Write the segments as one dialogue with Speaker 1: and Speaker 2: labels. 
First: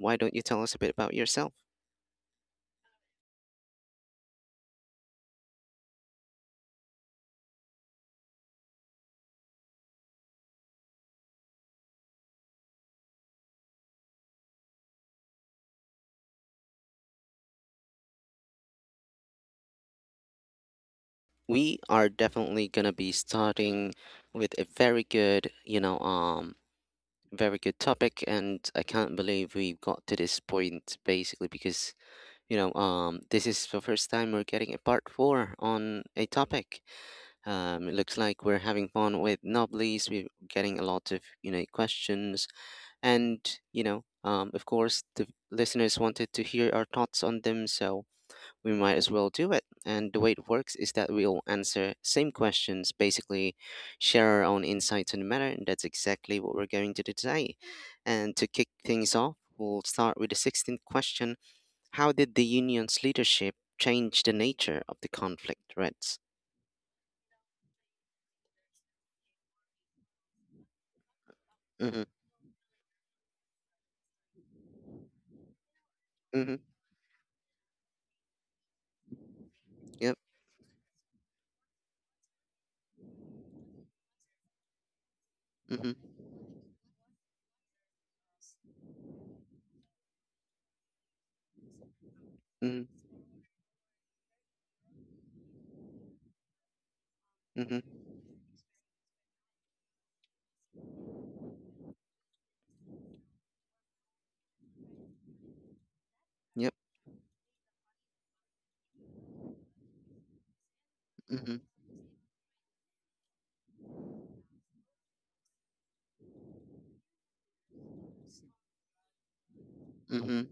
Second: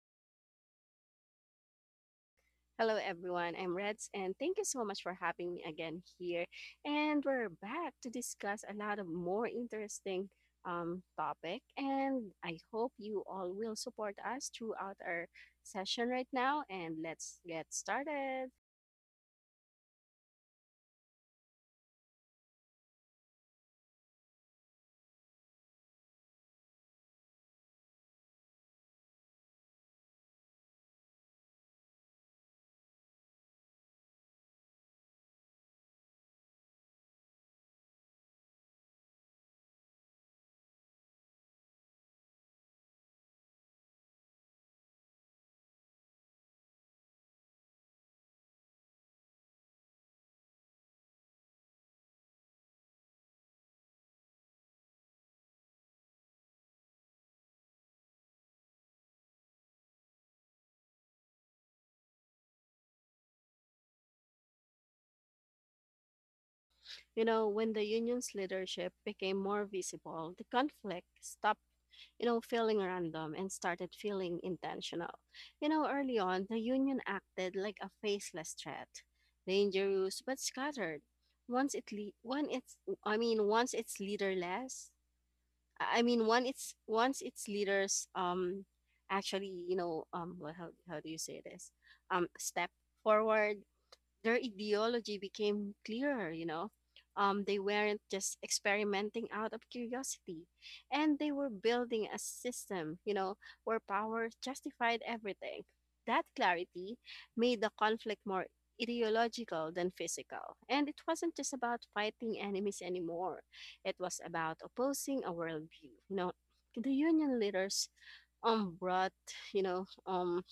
Speaker 1: Why don't you tell us a bit about yourself?
Speaker 2: Hello, everyone. I'm Reds, and thank you so much for having me again here. And we're back to discuss a lot of more interesting topic. And I hope you all will support us throughout our session right now. And let's get started.
Speaker 1: We are definitely gonna be starting with a very good, very good topic, and I can't believe we got to this point basically because this is the first time we're getting a part four on a topic. It looks like we're having fun with Nobblies. We're getting a lot of, you know, questions. And, of course, the listeners wanted to hear our thoughts on them, so we might as well do it. And the way it works is that we'll answer same questions, basically share our own insights on the matter, and that's exactly what we're going to do today. And to kick things off, we'll start with the 16th question: how did the union's leadership change the nature of the conflict threats?
Speaker 2: You know, when the union's leadership became more visible, the conflict stopped,
Speaker 1: Mm-hmm.
Speaker 2: you know, feeling random and started feeling intentional. You know, early on,
Speaker 1: Mm-hmm.
Speaker 2: the Union acted like a faceless threat,
Speaker 1: Yep.
Speaker 2: dangerous but scattered. Once it le- when it's I mean once it's leaderless,
Speaker 1: Mm-hmm.
Speaker 2: once its leaders well, how do you say this? Step
Speaker 1: Mm-hmm.
Speaker 2: forward, their ideology became clearer, you know. They
Speaker 1: Mm-hmm.
Speaker 2: weren't just experimenting out of curiosity, and they were building a system, you know, where power justified everything. That
Speaker 1: Yep.
Speaker 2: clarity made the conflict more ideological than physical. And it wasn't just
Speaker 1: Mm-hmm.
Speaker 2: about fighting enemies anymore, it was about opposing a worldview. You know, the union leaders brought, you know, um,
Speaker 1: Mm-hmm.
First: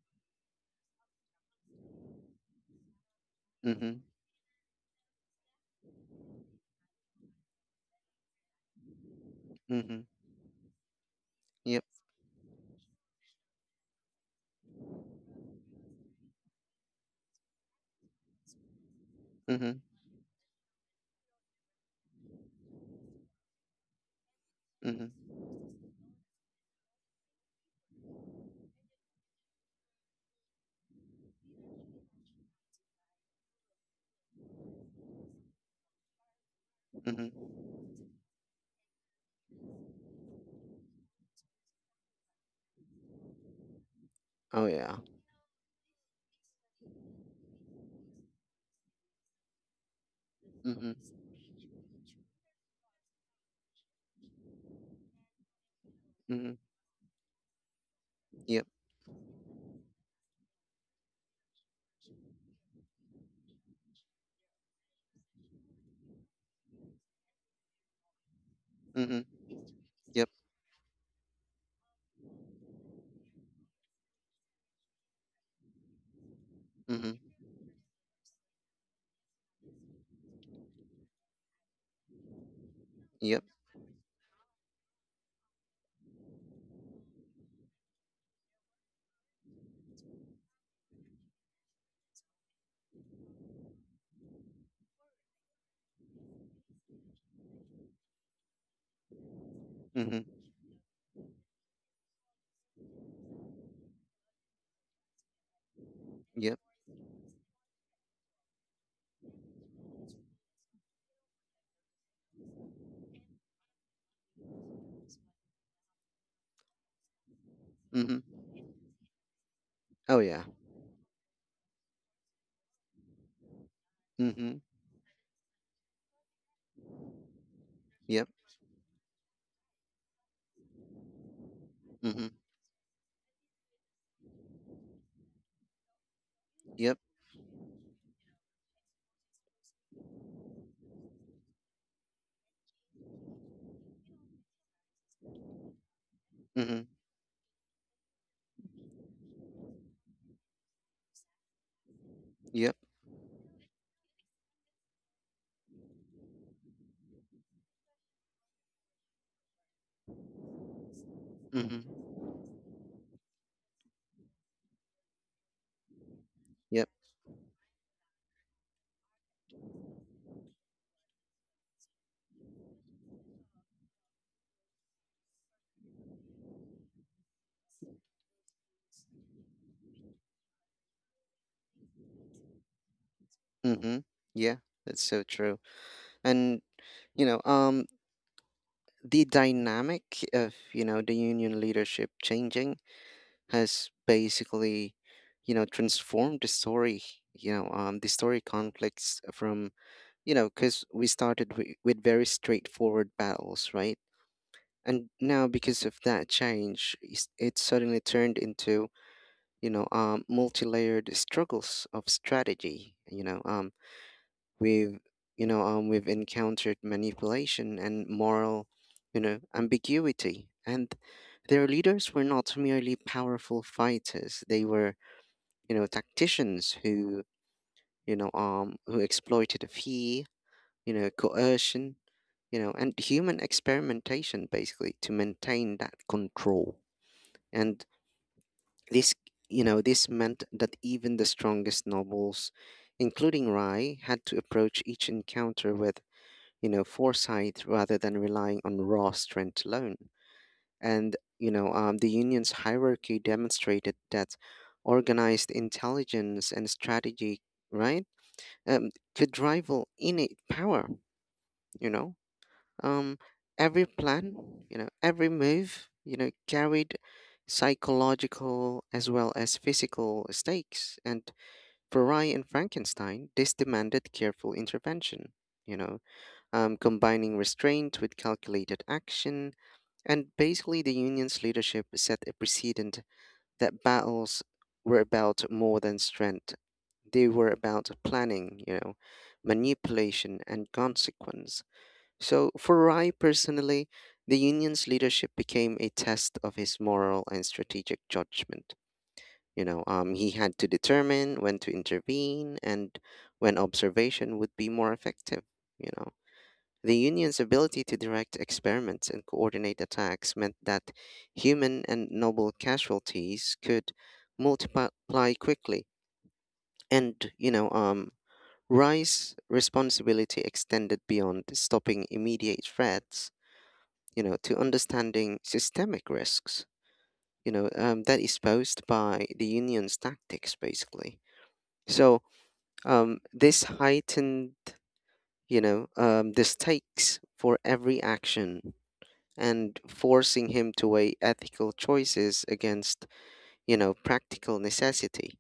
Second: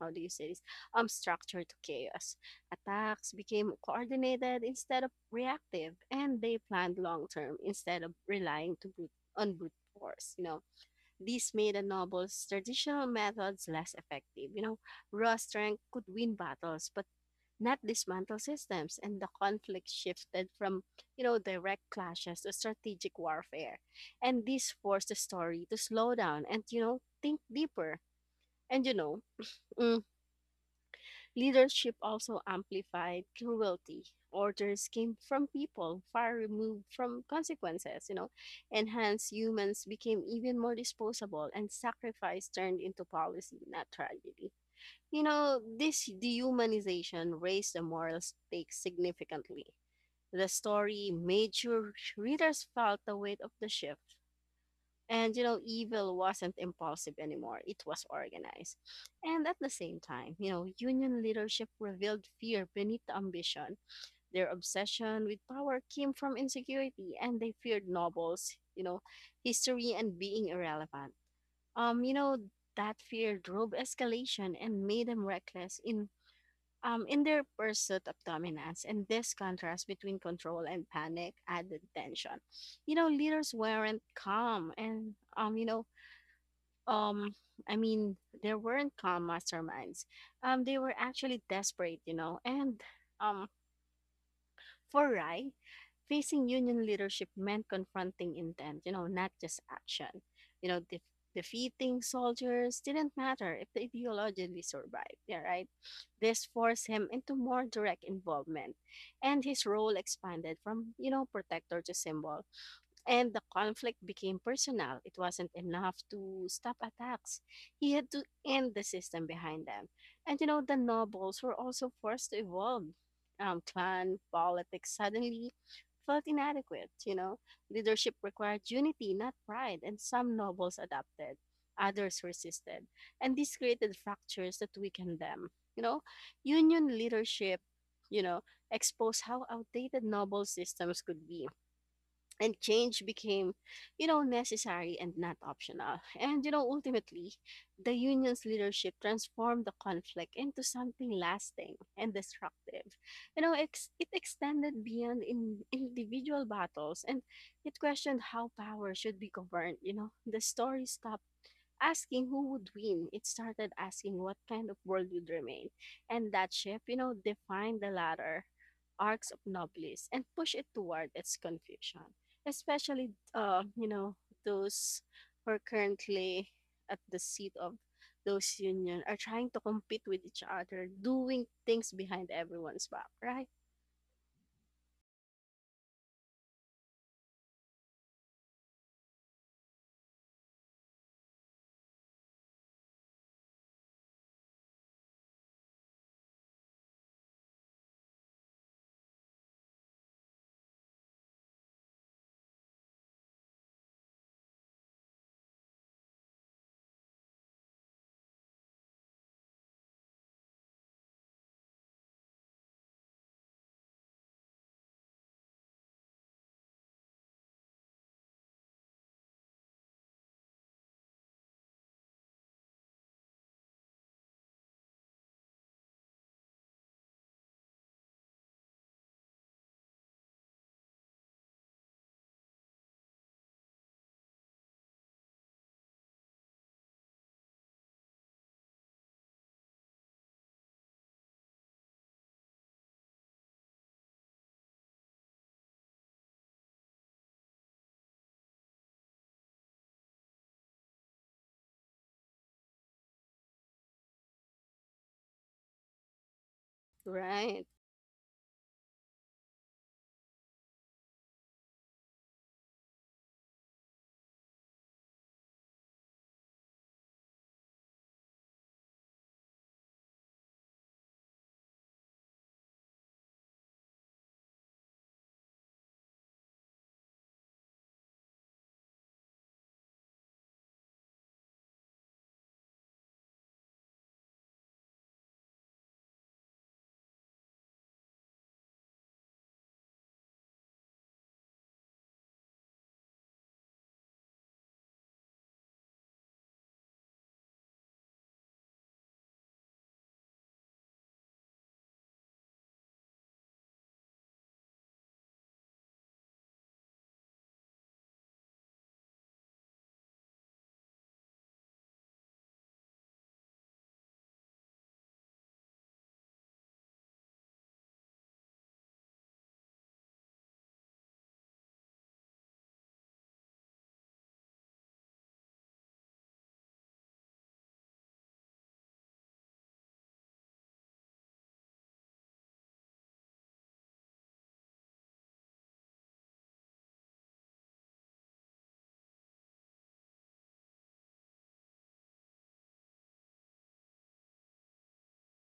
Speaker 2: how do you say this, structure to chaos. Attacks became
Speaker 1: Mm-hmm.
Speaker 2: coordinated instead of reactive, and they planned long term instead of on brute
Speaker 1: Mm-hmm.
Speaker 2: force. You know, this made
Speaker 1: Yep.
Speaker 2: the novel's traditional methods less effective. You know, raw strength could win battles, but not dismantle systems, and the
Speaker 1: Mm-hmm.
Speaker 2: conflict shifted from, you know, direct clashes to strategic warfare. And this forced the
Speaker 1: Mm-hmm.
Speaker 2: story to slow down and, you know, think deeper. And you know mm, Leadership also amplified cruelty. Orders came from people far removed from
Speaker 1: Mm-hmm.
Speaker 2: consequences, you know, and hence humans became even more disposable, and sacrifice turned into policy, not tragedy.
Speaker 1: Oh yeah.
Speaker 2: You know, this dehumanization raised the moral stakes significantly. The
Speaker 1: Mm-hmm.
Speaker 2: story made sure readers felt the weight of the shift, and, you know, evil wasn't
Speaker 1: Mm-hmm.
Speaker 2: impulsive anymore, it was
Speaker 1: Yep.
Speaker 2: organized. And at the same time, you know, union leadership revealed fear beneath the ambition. Their obsession with power came from insecurity, and they feared nobles, you know,
Speaker 1: Mm-hmm.
Speaker 2: history, and
Speaker 1: Yep.
Speaker 2: being irrelevant. You know, that fear drove escalation and made them reckless
Speaker 1: Mm-hmm.
Speaker 2: in their pursuit of dominance, and this contrast between control and panic added tension. You know,
Speaker 1: Yep.
Speaker 2: leaders weren't calm, and, um i mean there weren't calm masterminds, they were actually desperate, you know. And um for rai facing union leadership meant confronting intent, you know, not just
Speaker 1: Mm-hmm.
Speaker 2: action. you know def- Defeating soldiers didn't matter if the ideology survived, yeah, right. This
Speaker 1: Yep.
Speaker 2: forced him into more direct involvement, and his role expanded from, you know, protector to symbol, and the conflict became personal. It wasn't enough to stop attacks. He had to
Speaker 1: Mm-hmm.
Speaker 2: end the system behind them.
Speaker 1: Oh
Speaker 2: And,
Speaker 1: yeah.
Speaker 2: you know, the nobles were also forced to evolve. Clan
Speaker 1: Mm-hmm.
Speaker 2: politics suddenly felt inadequate, you know. Leadership
Speaker 1: Yep.
Speaker 2: required unity, not pride, and some nobles adapted, others
Speaker 1: Mm-hmm.
Speaker 2: resisted. And this created fractures that weakened them. You know, union
Speaker 1: Yep.
Speaker 2: leadership, you know, exposed how outdated noble systems could be, and change became, you know, necessary and not optional. And, you know,
Speaker 1: Mm-hmm.
Speaker 2: ultimately, the union's leadership transformed the conflict into something lasting and
Speaker 1: Yep.
Speaker 2: destructive. It extended beyond in individual battles, and it questioned how power should be governed. You know, the story stopped
Speaker 1: Mm-hmm.
Speaker 2: asking who would win. It started asking what kind of world would remain. And that shift,
Speaker 1: Yep.
Speaker 2: you know, defined the latter arcs of Noblis and pushed it toward its conclusion. Especially, you know, those who are currently at the seat of those union are trying to compete with each other, doing things behind everyone's back, right?
Speaker 1: Mm-hmm. Yeah. That's so true. And you know, um, the dynamic of you know the union leadership changing has basically you know transformed the story you know the story conflicts from you know because we started with very straightforward battles, right, and now because of that change it suddenly turned into you know multi-layered struggles of strategy, you know, um. We've, we've encountered manipulation and moral, you know, ambiguity. And their leaders were not merely powerful fighters. They were, you know, tacticians who, who exploited fear, you know, coercion, you know, and human experimentation basically to maintain that control. And this, you know, this meant that even the strongest nobles, including Rai, had to approach each encounter with you know foresight rather than relying on raw strength alone. And, the union's hierarchy demonstrated that organized intelligence and strategy,
Speaker 2: Right.
Speaker 1: right, could rival innate power, you know. Um, every plan, you know, every move, you know, carried psychological as well as physical stakes. And for Rye and Frankenstein, this demanded careful intervention, you know combining restraint with calculated action. And basically, the union's leadership set a precedent that battles were about more than strength. They were about planning, you know, manipulation, and consequence. So, for Rai personally, the union's leadership became a test of his moral and strategic judgment. He had to determine when to intervene and when observation would be more effective, you know. The Union's ability to direct experiments and coordinate attacks meant that human and noble casualties could multiply quickly, and Rice's responsibility extended beyond stopping immediate threats, you know, to understanding systemic risks, you know, that is posed by the Union's tactics, basically. So this heightened, the stakes for every action and forcing him to weigh ethical choices against, you know, practical necessity.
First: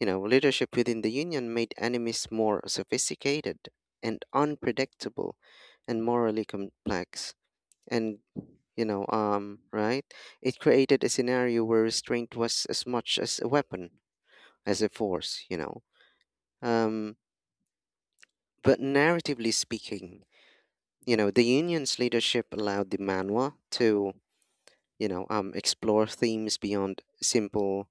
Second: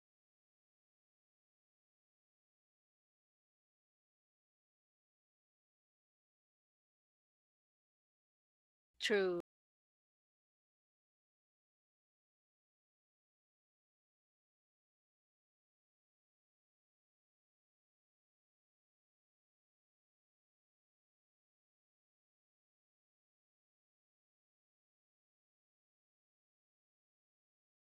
Speaker 1: You know, leadership within the union made enemies more sophisticated and unpredictable and morally complex. And,
Speaker 2: True,
Speaker 1: right? It created a scenario where restraint was as much as a weapon as a force, you know. Um, but narratively speaking, you know, the union's leadership allowed the manual to you know explore themes beyond simple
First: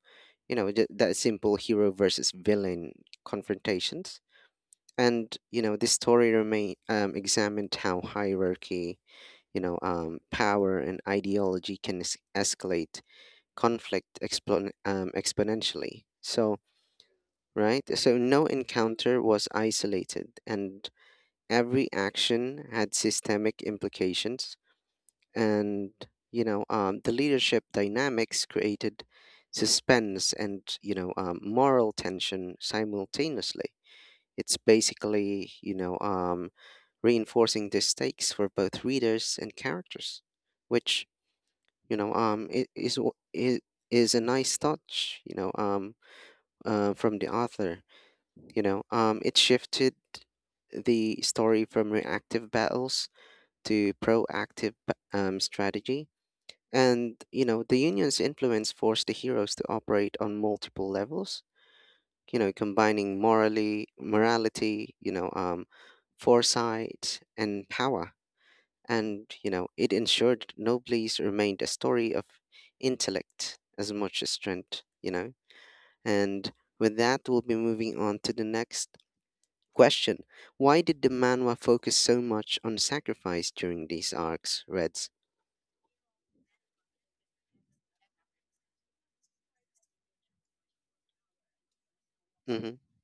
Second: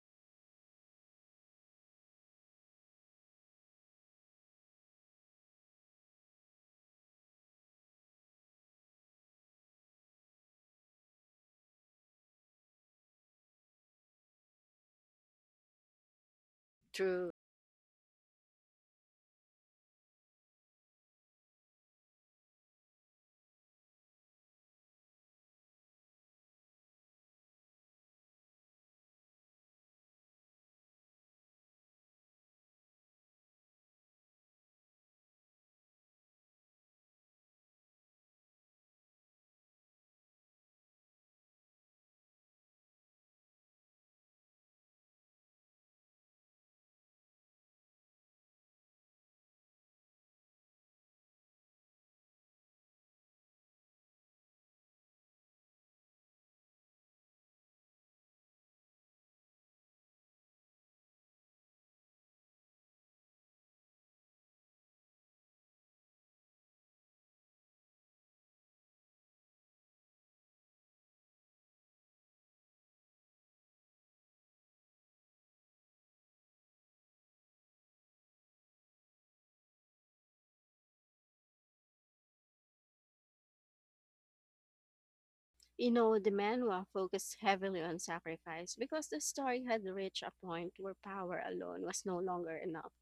Speaker 1: you know that simple hero versus villain confrontations, and you know this story remain examined how hierarchy you know power and ideology can escalate conflict exponentially so,
Speaker 2: true.
Speaker 1: right, so no encounter was isolated and every action had systemic implications, and you know the leadership dynamics created suspense and you know moral tension simultaneously, it's basically you know reinforcing the stakes for both readers and characters, which you know is a nice touch, you know from the author, you know it shifted the story from reactive battles to proactive strategy, and, you know, the union's influence forced the heroes to operate on multiple levels, you know, combining morality, you know, foresight and power. And, you know, it ensured Noblesse remained a story of intellect as much as strength, you know. And with that, we'll be moving on to the next question. Why did the manhwa focus so much on sacrifice during these arcs, Reds?
Speaker 2: You know, the manhwa focused heavily on sacrifice because the story had reached a point where power alone was no longer
Speaker 1: Mm-hmm,
Speaker 2: enough.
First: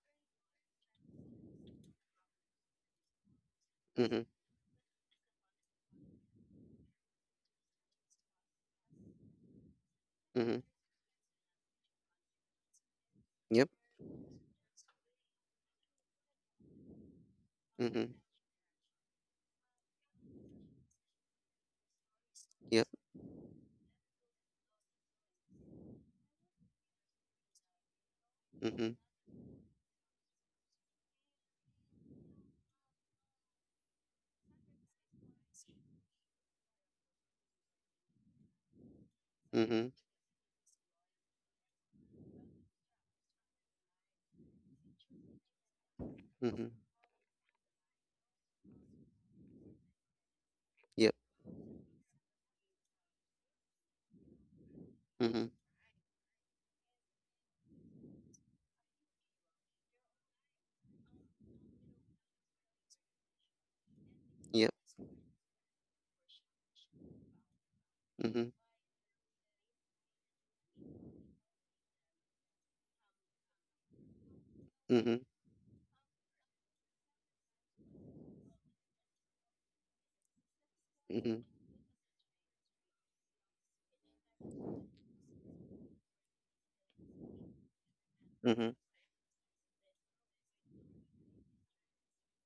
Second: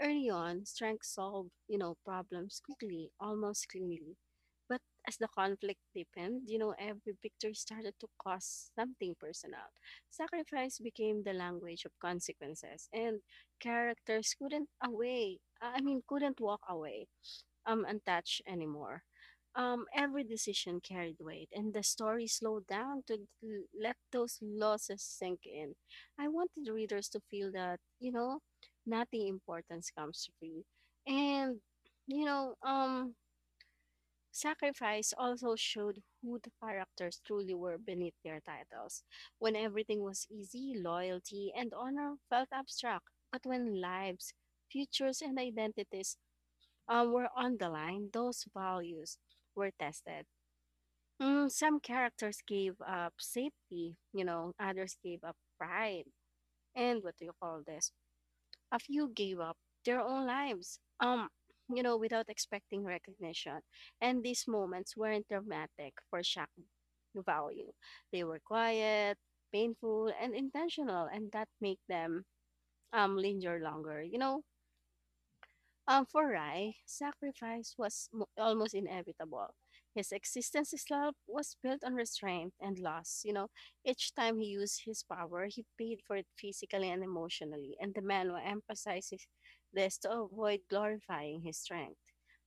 Speaker 2: Early on, strength solved, you know, problems quickly, almost cleanly.
Speaker 1: mm-hmm,
Speaker 2: But as the conflict deepened, you know, every victory started to cost something personal.
Speaker 1: mm-hmm.
Speaker 2: Sacrifice became the language of consequences, and
Speaker 1: Yep,
Speaker 2: characters couldn't away, I mean, couldn't walk away
Speaker 1: mm-hmm,
Speaker 2: untouched anymore. Every decision carried weight, and the story slowed
Speaker 1: yep,
Speaker 2: down to let those losses sink in. I wanted readers to feel that, you know,
Speaker 1: mm-hmm.
Speaker 2: nothing important comes free. And, you know, um, Sacrifice also showed who the characters truly were beneath their titles. When
Speaker 1: Mhm,
Speaker 2: everything was easy, loyalty and honor felt abstract, but when lives, futures, and identities
Speaker 1: mhm,
Speaker 2: were on the line, those values were tested.
Speaker 1: yep,
Speaker 2: Mm, some characters gave up safety, you know, others gave up
Speaker 1: mhm,
Speaker 2: pride, and what do you call this? A few gave up their own lives, you know, without expecting recognition. And these
Speaker 1: yep,
Speaker 2: moments weren't dramatic for shock value. They were
Speaker 1: mhm,
Speaker 2: quiet, painful, and intentional, and that make them linger longer. You know,
Speaker 1: mhm,
Speaker 2: um, for Rai, sacrifice was almost inevitable. His existence itself
Speaker 1: mhm,
Speaker 2: was built on restraint and loss. You know, each time he used his power, he paid for it physically and emotionally, and the manual
Speaker 1: mhm.
Speaker 2: emphasizes this to avoid glorifying his strength.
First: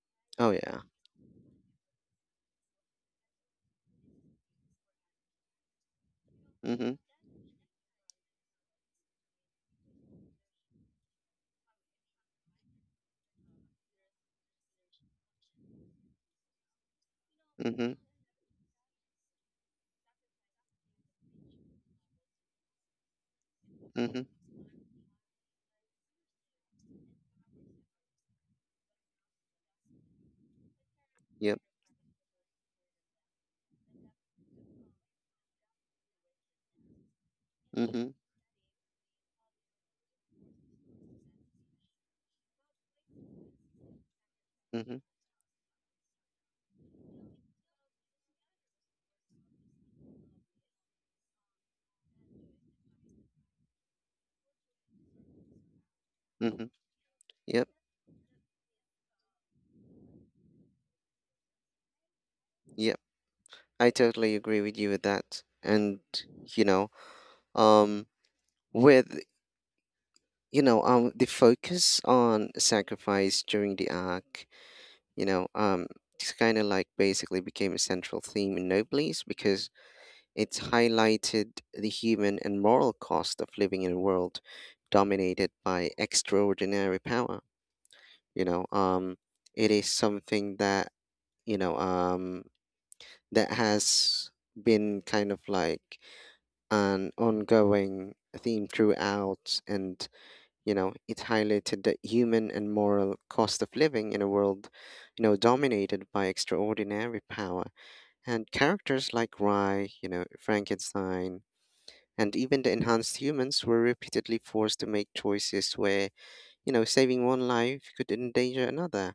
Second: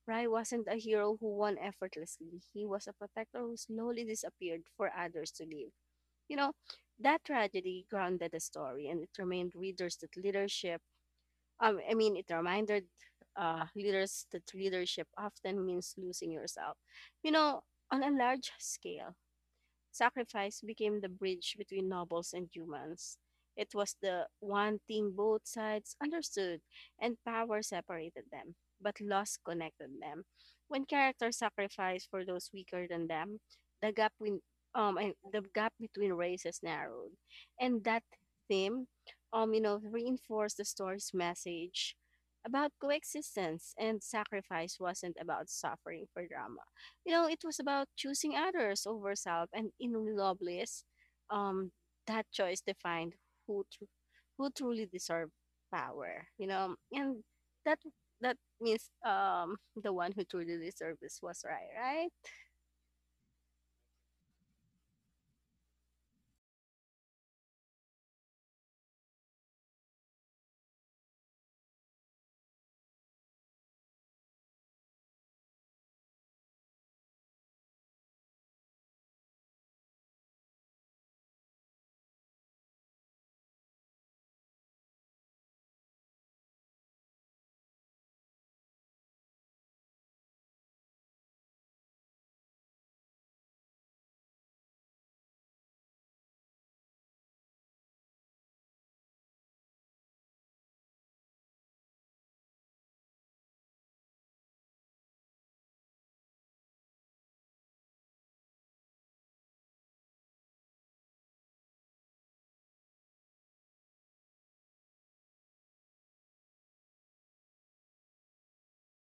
Speaker 2: Rai
Speaker 1: Oh
Speaker 2: wasn't a
Speaker 1: yeah.
Speaker 2: hero who won effortlessly. He was a protector who slowly disappeared for others to live. You know,
Speaker 1: Mhm,
Speaker 2: that tragedy grounded the story, and it remained readers that leadership I mean, it reminded leaders that leadership often means losing yourself. You know,
Speaker 1: mhm,
Speaker 2: on a large scale, sacrifice became the bridge between nobles and humans. It was
Speaker 1: mhm,
Speaker 2: the one thing both sides understood, and power separated them, but loss connected them. When characters
Speaker 1: yep,
Speaker 2: sacrificed for those weaker than them, the gap between and the gap between races narrowed, and that
Speaker 1: mhm,
Speaker 2: theme, you know, reinforced the story's message about coexistence. And sacrifice
Speaker 1: mhm,
Speaker 2: wasn't about suffering for drama, you know, it was about choosing others over self, and in Loveless, um, that choice defined who tr- who truly deserve power. You
Speaker 1: mhm,
Speaker 2: know, and
Speaker 1: yep,
Speaker 2: that, that means, um, the one who truly deserved this was right, right,
Speaker 1: yep. I totally agree with you with that. And you know, um, with the focus on sacrifice during the arc, you know, um, it's kind of like basically became a central theme in Noblesse because it highlighted the human and moral cost of living in a world dominated by extraordinary power. You know, um, it is something that, you know, um, that has been kind of like an ongoing theme throughout. And, you know, it highlighted the human and moral cost of living in a world, you know, dominated by extraordinary power. And characters like Rai, you know, Frankenstein, and even the enhanced humans were repeatedly forced to make choices where you know saving one life could endanger another,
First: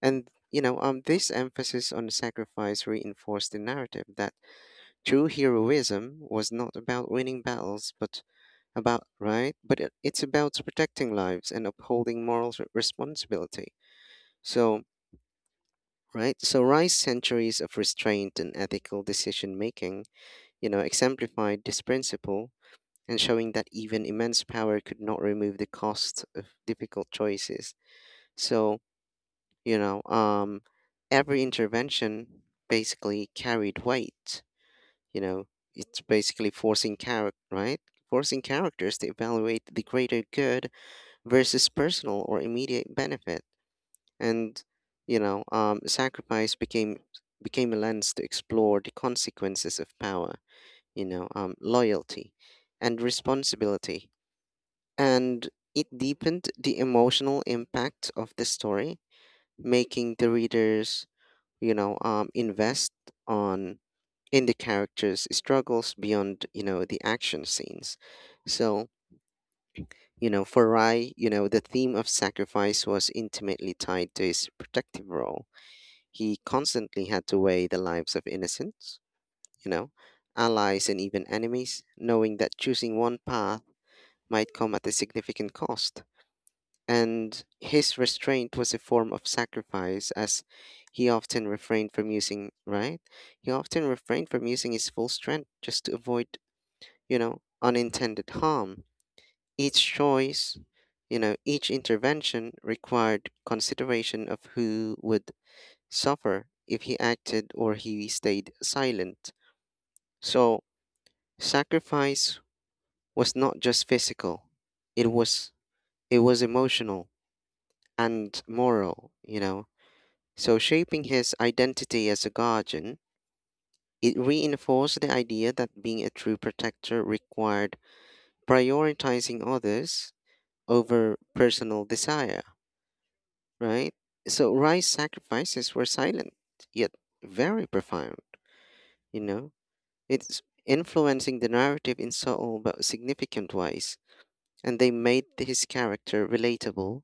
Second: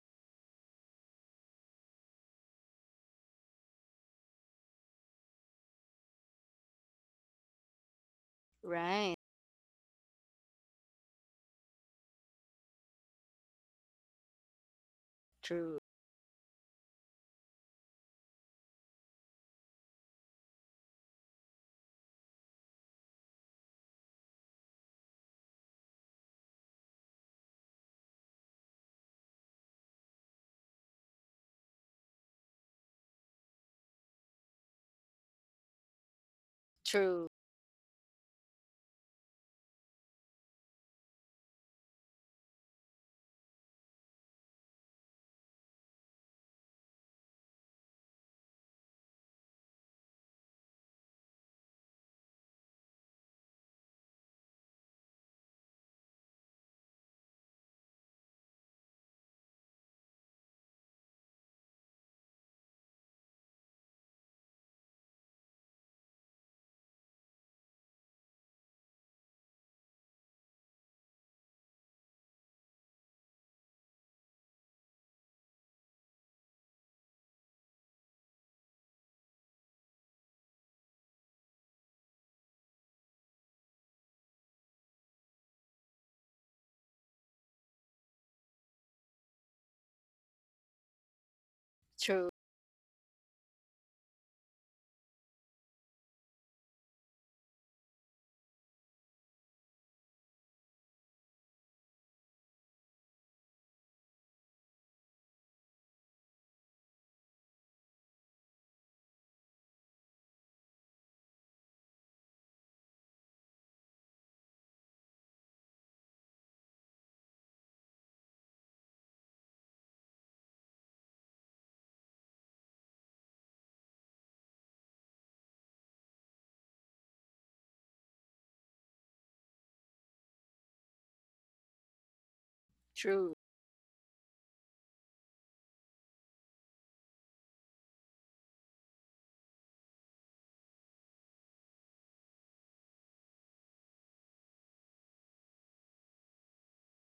Speaker 1: and you know this emphasis on sacrifice reinforced the narrative that true heroism was not about winning battles but about
Speaker 2: right,
Speaker 1: right but it's about protecting lives and upholding moral responsibility, so
Speaker 2: true,
Speaker 1: right, so Rice's centuries of restraint and ethical decision making you know exemplified this principle and showing that even immense power could not remove the cost of difficult choices. So, you know, um, every intervention basically carried weight. You know, it's basically forcing
Speaker 2: true,
Speaker 1: character, right? Forcing characters to evaluate the greater good versus personal or immediate benefit, and you know, sacrifice became became a lens to explore the consequences of power. You know, loyalty and responsibility, and it deepened the emotional impact of the story, making the readers, you know, invest on in the characters' struggles beyond, you know, the action scenes. So, you know, for Rai, you know, the theme of sacrifice was intimately tied to his protective role. He constantly had to weigh the lives of innocents, you know, allies and even enemies, knowing that choosing one path might come at a significant cost. And his restraint was a form of sacrifice as he often refrained from
Speaker 2: true,
Speaker 1: using right he often refrained from using his full strength just to avoid you know unintended harm. Each choice, you know, each intervention required consideration of who would suffer if he acted or he stayed silent. So sacrifice was not just physical, it was emotional and moral, you know. So, shaping his identity as a guardian, it reinforced the idea that being a true protector required prioritizing others over personal desire,
Speaker 2: true,
Speaker 1: right? So, Rye's sacrifices were silent, yet very profound, you know? It's influencing the narrative in subtle but significant ways, and they made his character relatable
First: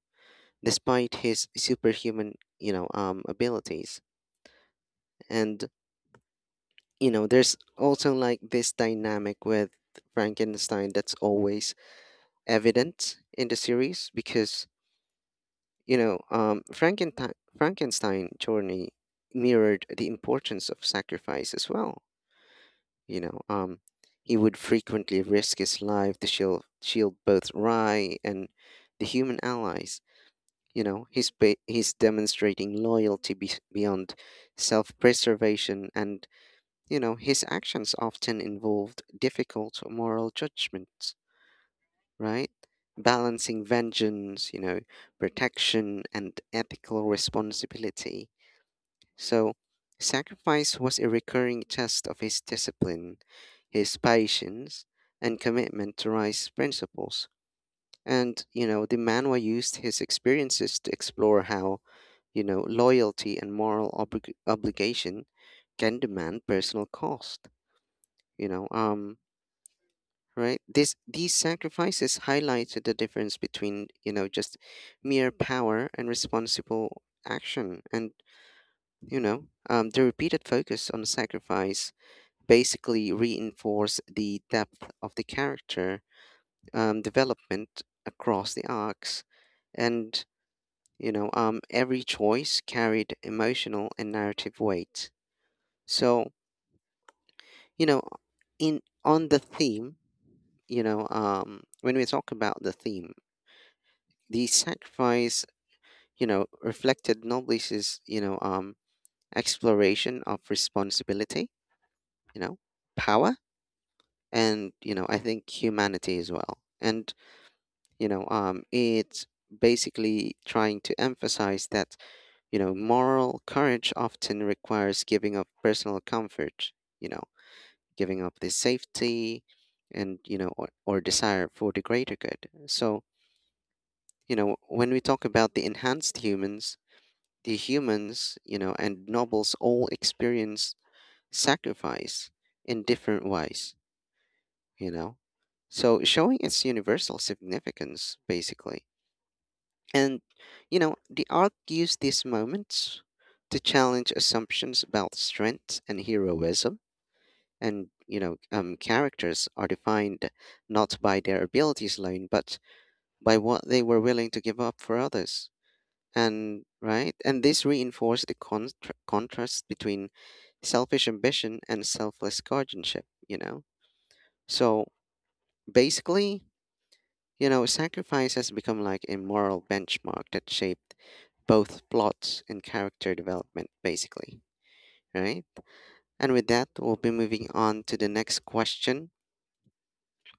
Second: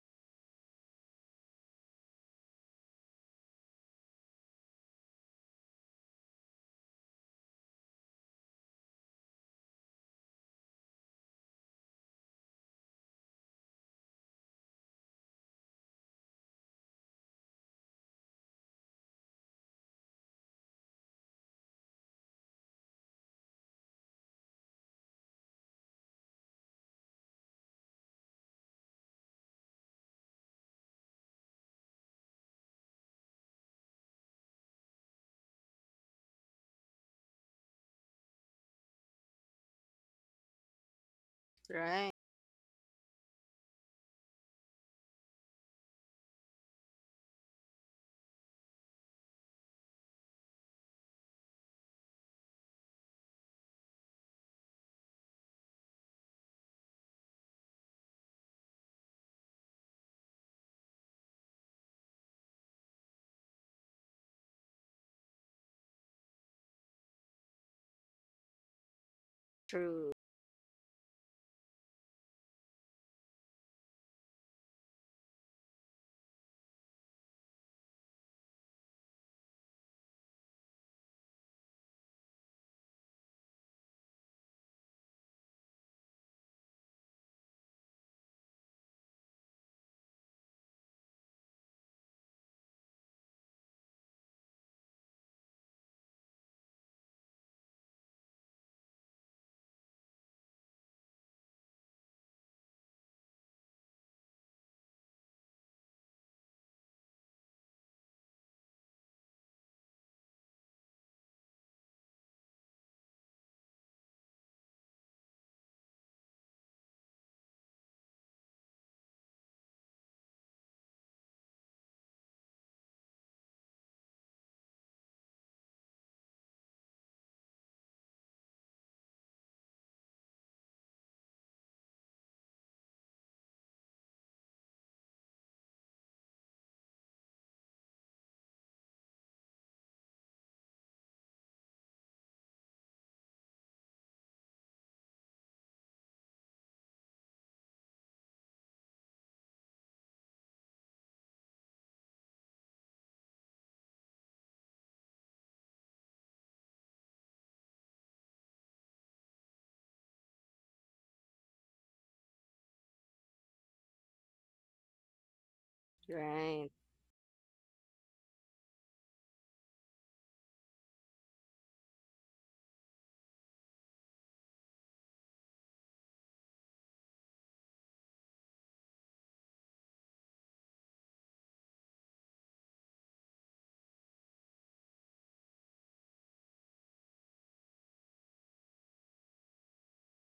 Speaker 1: despite his superhuman, you know, abilities. And you know, there's also like this dynamic with Frankenstein that's always evident in the series because, you know, Frankenstein journey mirrored the importance of sacrifice as well. You know, um, he would frequently risk his life to shield both Rye and the human allies. You know, he's demonstrating loyalty beyond self preservation. And you know, his actions often involved difficult moral judgments,
Speaker 2: right,
Speaker 1: right? Balancing vengeance, you know, protection, and ethical responsibility. So, sacrifice was a recurring test of his discipline, his patience, and commitment to rice principles. And, you know, the manwa used his experiences to explore how, you know, loyalty and moral obligation can demand personal cost. You know,
Speaker 2: true,
Speaker 1: right, this these sacrifices highlighted the difference between you know just mere power and responsible action, and you know the repeated focus on sacrifice basically reinforced the depth of the character development across the arcs, and you know every choice carried emotional and narrative weight. So you know in on the theme, you know when we talk about the theme, the sacrifice, you know, reflected Noblis's, you know, exploration of responsibility, you know, power, and you know, I think humanity as well. And it's basically trying to emphasize that you know, moral courage often requires giving up personal comfort, you know, giving up this safety, and you know, or desire for the greater good. So when we talk about the enhanced humans , the humans, and nobles all experience sacrifice in different ways, you know? So showing its universal significance, basically. And, the arc used these moments to challenge assumptions about strength and heroism. And, characters are defined not by their abilities alone, but by what they were willing to give up for others. And
Speaker 2: right.
Speaker 1: right. And this reinforced the contrast between selfish ambition and selfless guardianship. So basically, sacrifice has become like a moral benchmark that shaped both plots and character development. Basically, right. And with that, we'll be moving on to the next question,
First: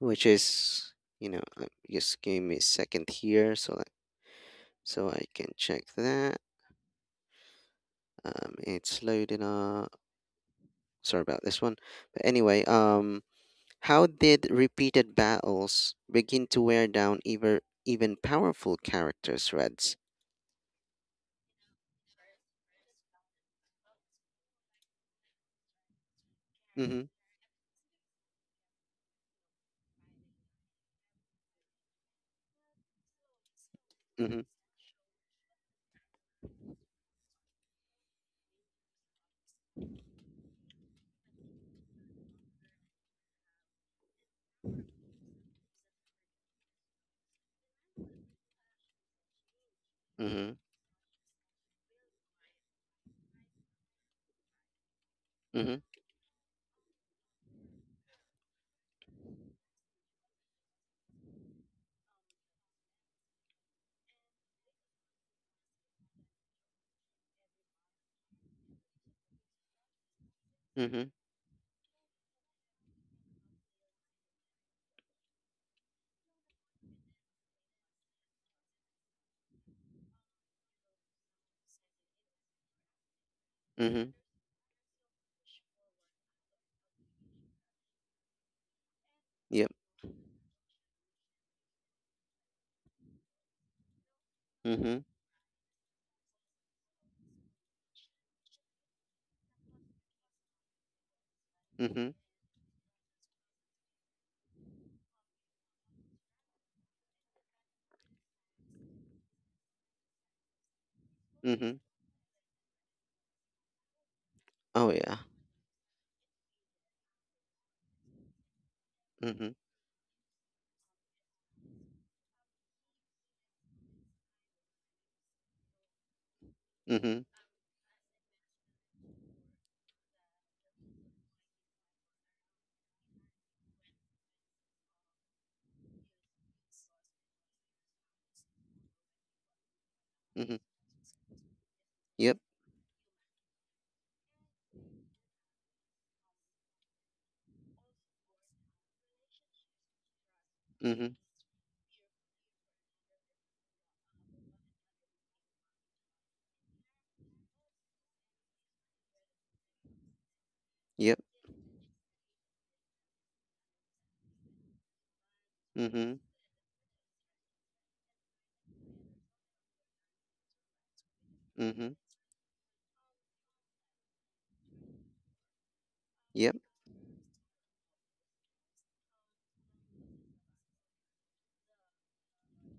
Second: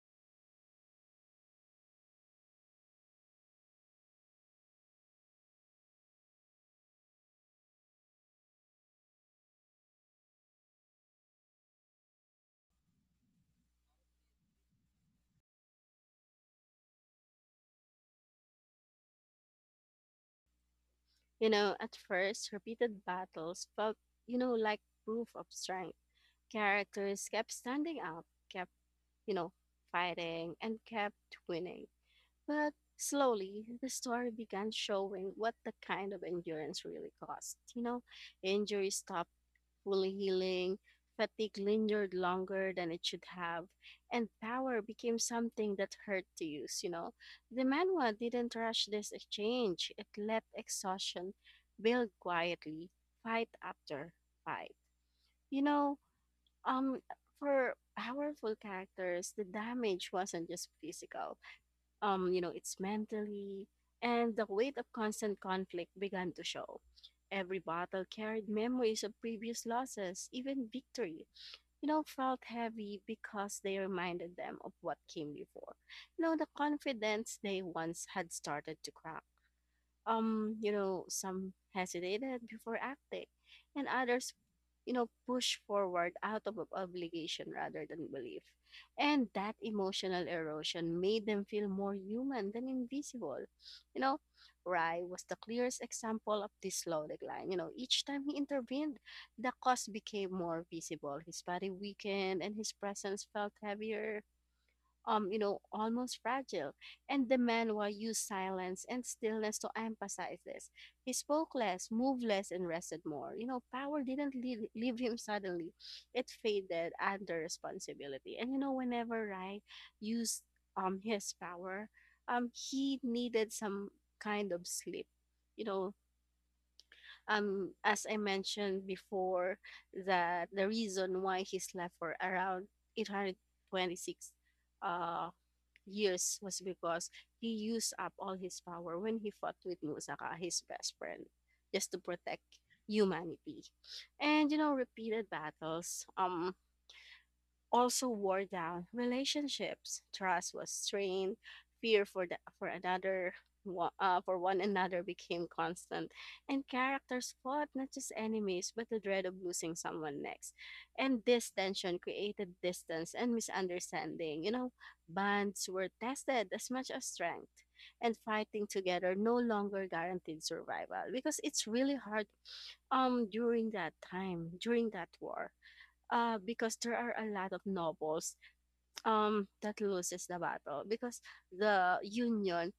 Speaker 1: which is, just give me a second here so that I can check that, it's loaded up. Sorry about this one. But anyway, how did repeated battles begin to wear down even powerful character threads?
Speaker 2: You know, at first, repeated battles felt, you know, like proof of strength.
Speaker 1: Mhm,
Speaker 2: Characters kept standing out, kept, you know, fighting and kept winning. But slowly, the story
Speaker 1: mhm,
Speaker 2: began showing what the kind of endurance really cost. You know, injury stopped fully healing, fatigue lingered longer than it should have, and power became something that hurt to use, you know. The manhwa didn't rush this exchange. It let
Speaker 1: mhm,
Speaker 2: exhaustion build quietly, fight after fight. You
Speaker 1: mhm,
Speaker 2: know, um, for powerful characters, the damage wasn't just physical. You know, it's mentally, and the weight of constant conflict began to show. Every battle carried memories of previous losses, even
Speaker 1: mhm,
Speaker 2: victory, you know, felt heavy because they reminded them of what came before. You know, the confidence they once had started to crack. You know, some hesitated before acting, and
Speaker 1: mhm.
Speaker 2: others, you know, push forward out of obligation rather than belief. And that
Speaker 1: Yep.
Speaker 2: emotional erosion made them feel more human than invisible. You know,
Speaker 1: Mhm,
Speaker 2: Rai was the clearest example of this slow decline. You know, each time he intervened, the cause became more visible. His body
Speaker 1: mhm,
Speaker 2: weakened and his presence felt heavier, you know, almost fragile. And the manhwa used silence and stillness to emphasize this. He spoke
Speaker 1: mhm.
Speaker 2: less, moved less, and rested more. You know, power didn't
Speaker 1: Oh
Speaker 2: leave him
Speaker 1: yeah.
Speaker 2: suddenly. It faded under responsibility. And, you know, whenever
Speaker 1: Mhm,
Speaker 2: Rai used his power, he needed some kind of sleep. You know,
Speaker 1: mhm,
Speaker 2: as I mentioned before, that the reason why he slept for around 826 uh years was because he used up all his power when he fought with Musaka,
Speaker 1: mhm.
Speaker 2: his best friend, just to
Speaker 1: Yep.
Speaker 2: protect humanity. And, you know, repeated battles also wore down relationships. Trust was
Speaker 1: Mhm,
Speaker 2: strained. Fear for the, for another wa- for one another became constant, and characters fought not just enemies but the dread of losing someone next.
Speaker 1: yep.
Speaker 2: And this tension created distance and misunderstanding. You know, bonds were
Speaker 1: Mhm,
Speaker 2: tested as much as strength, and fighting together no longer guaranteed survival, because it's
Speaker 1: mhm.
Speaker 2: really hard during that war.
Speaker 1: Yep.
Speaker 2: Because there are a lot of nobles that loses the battle because the union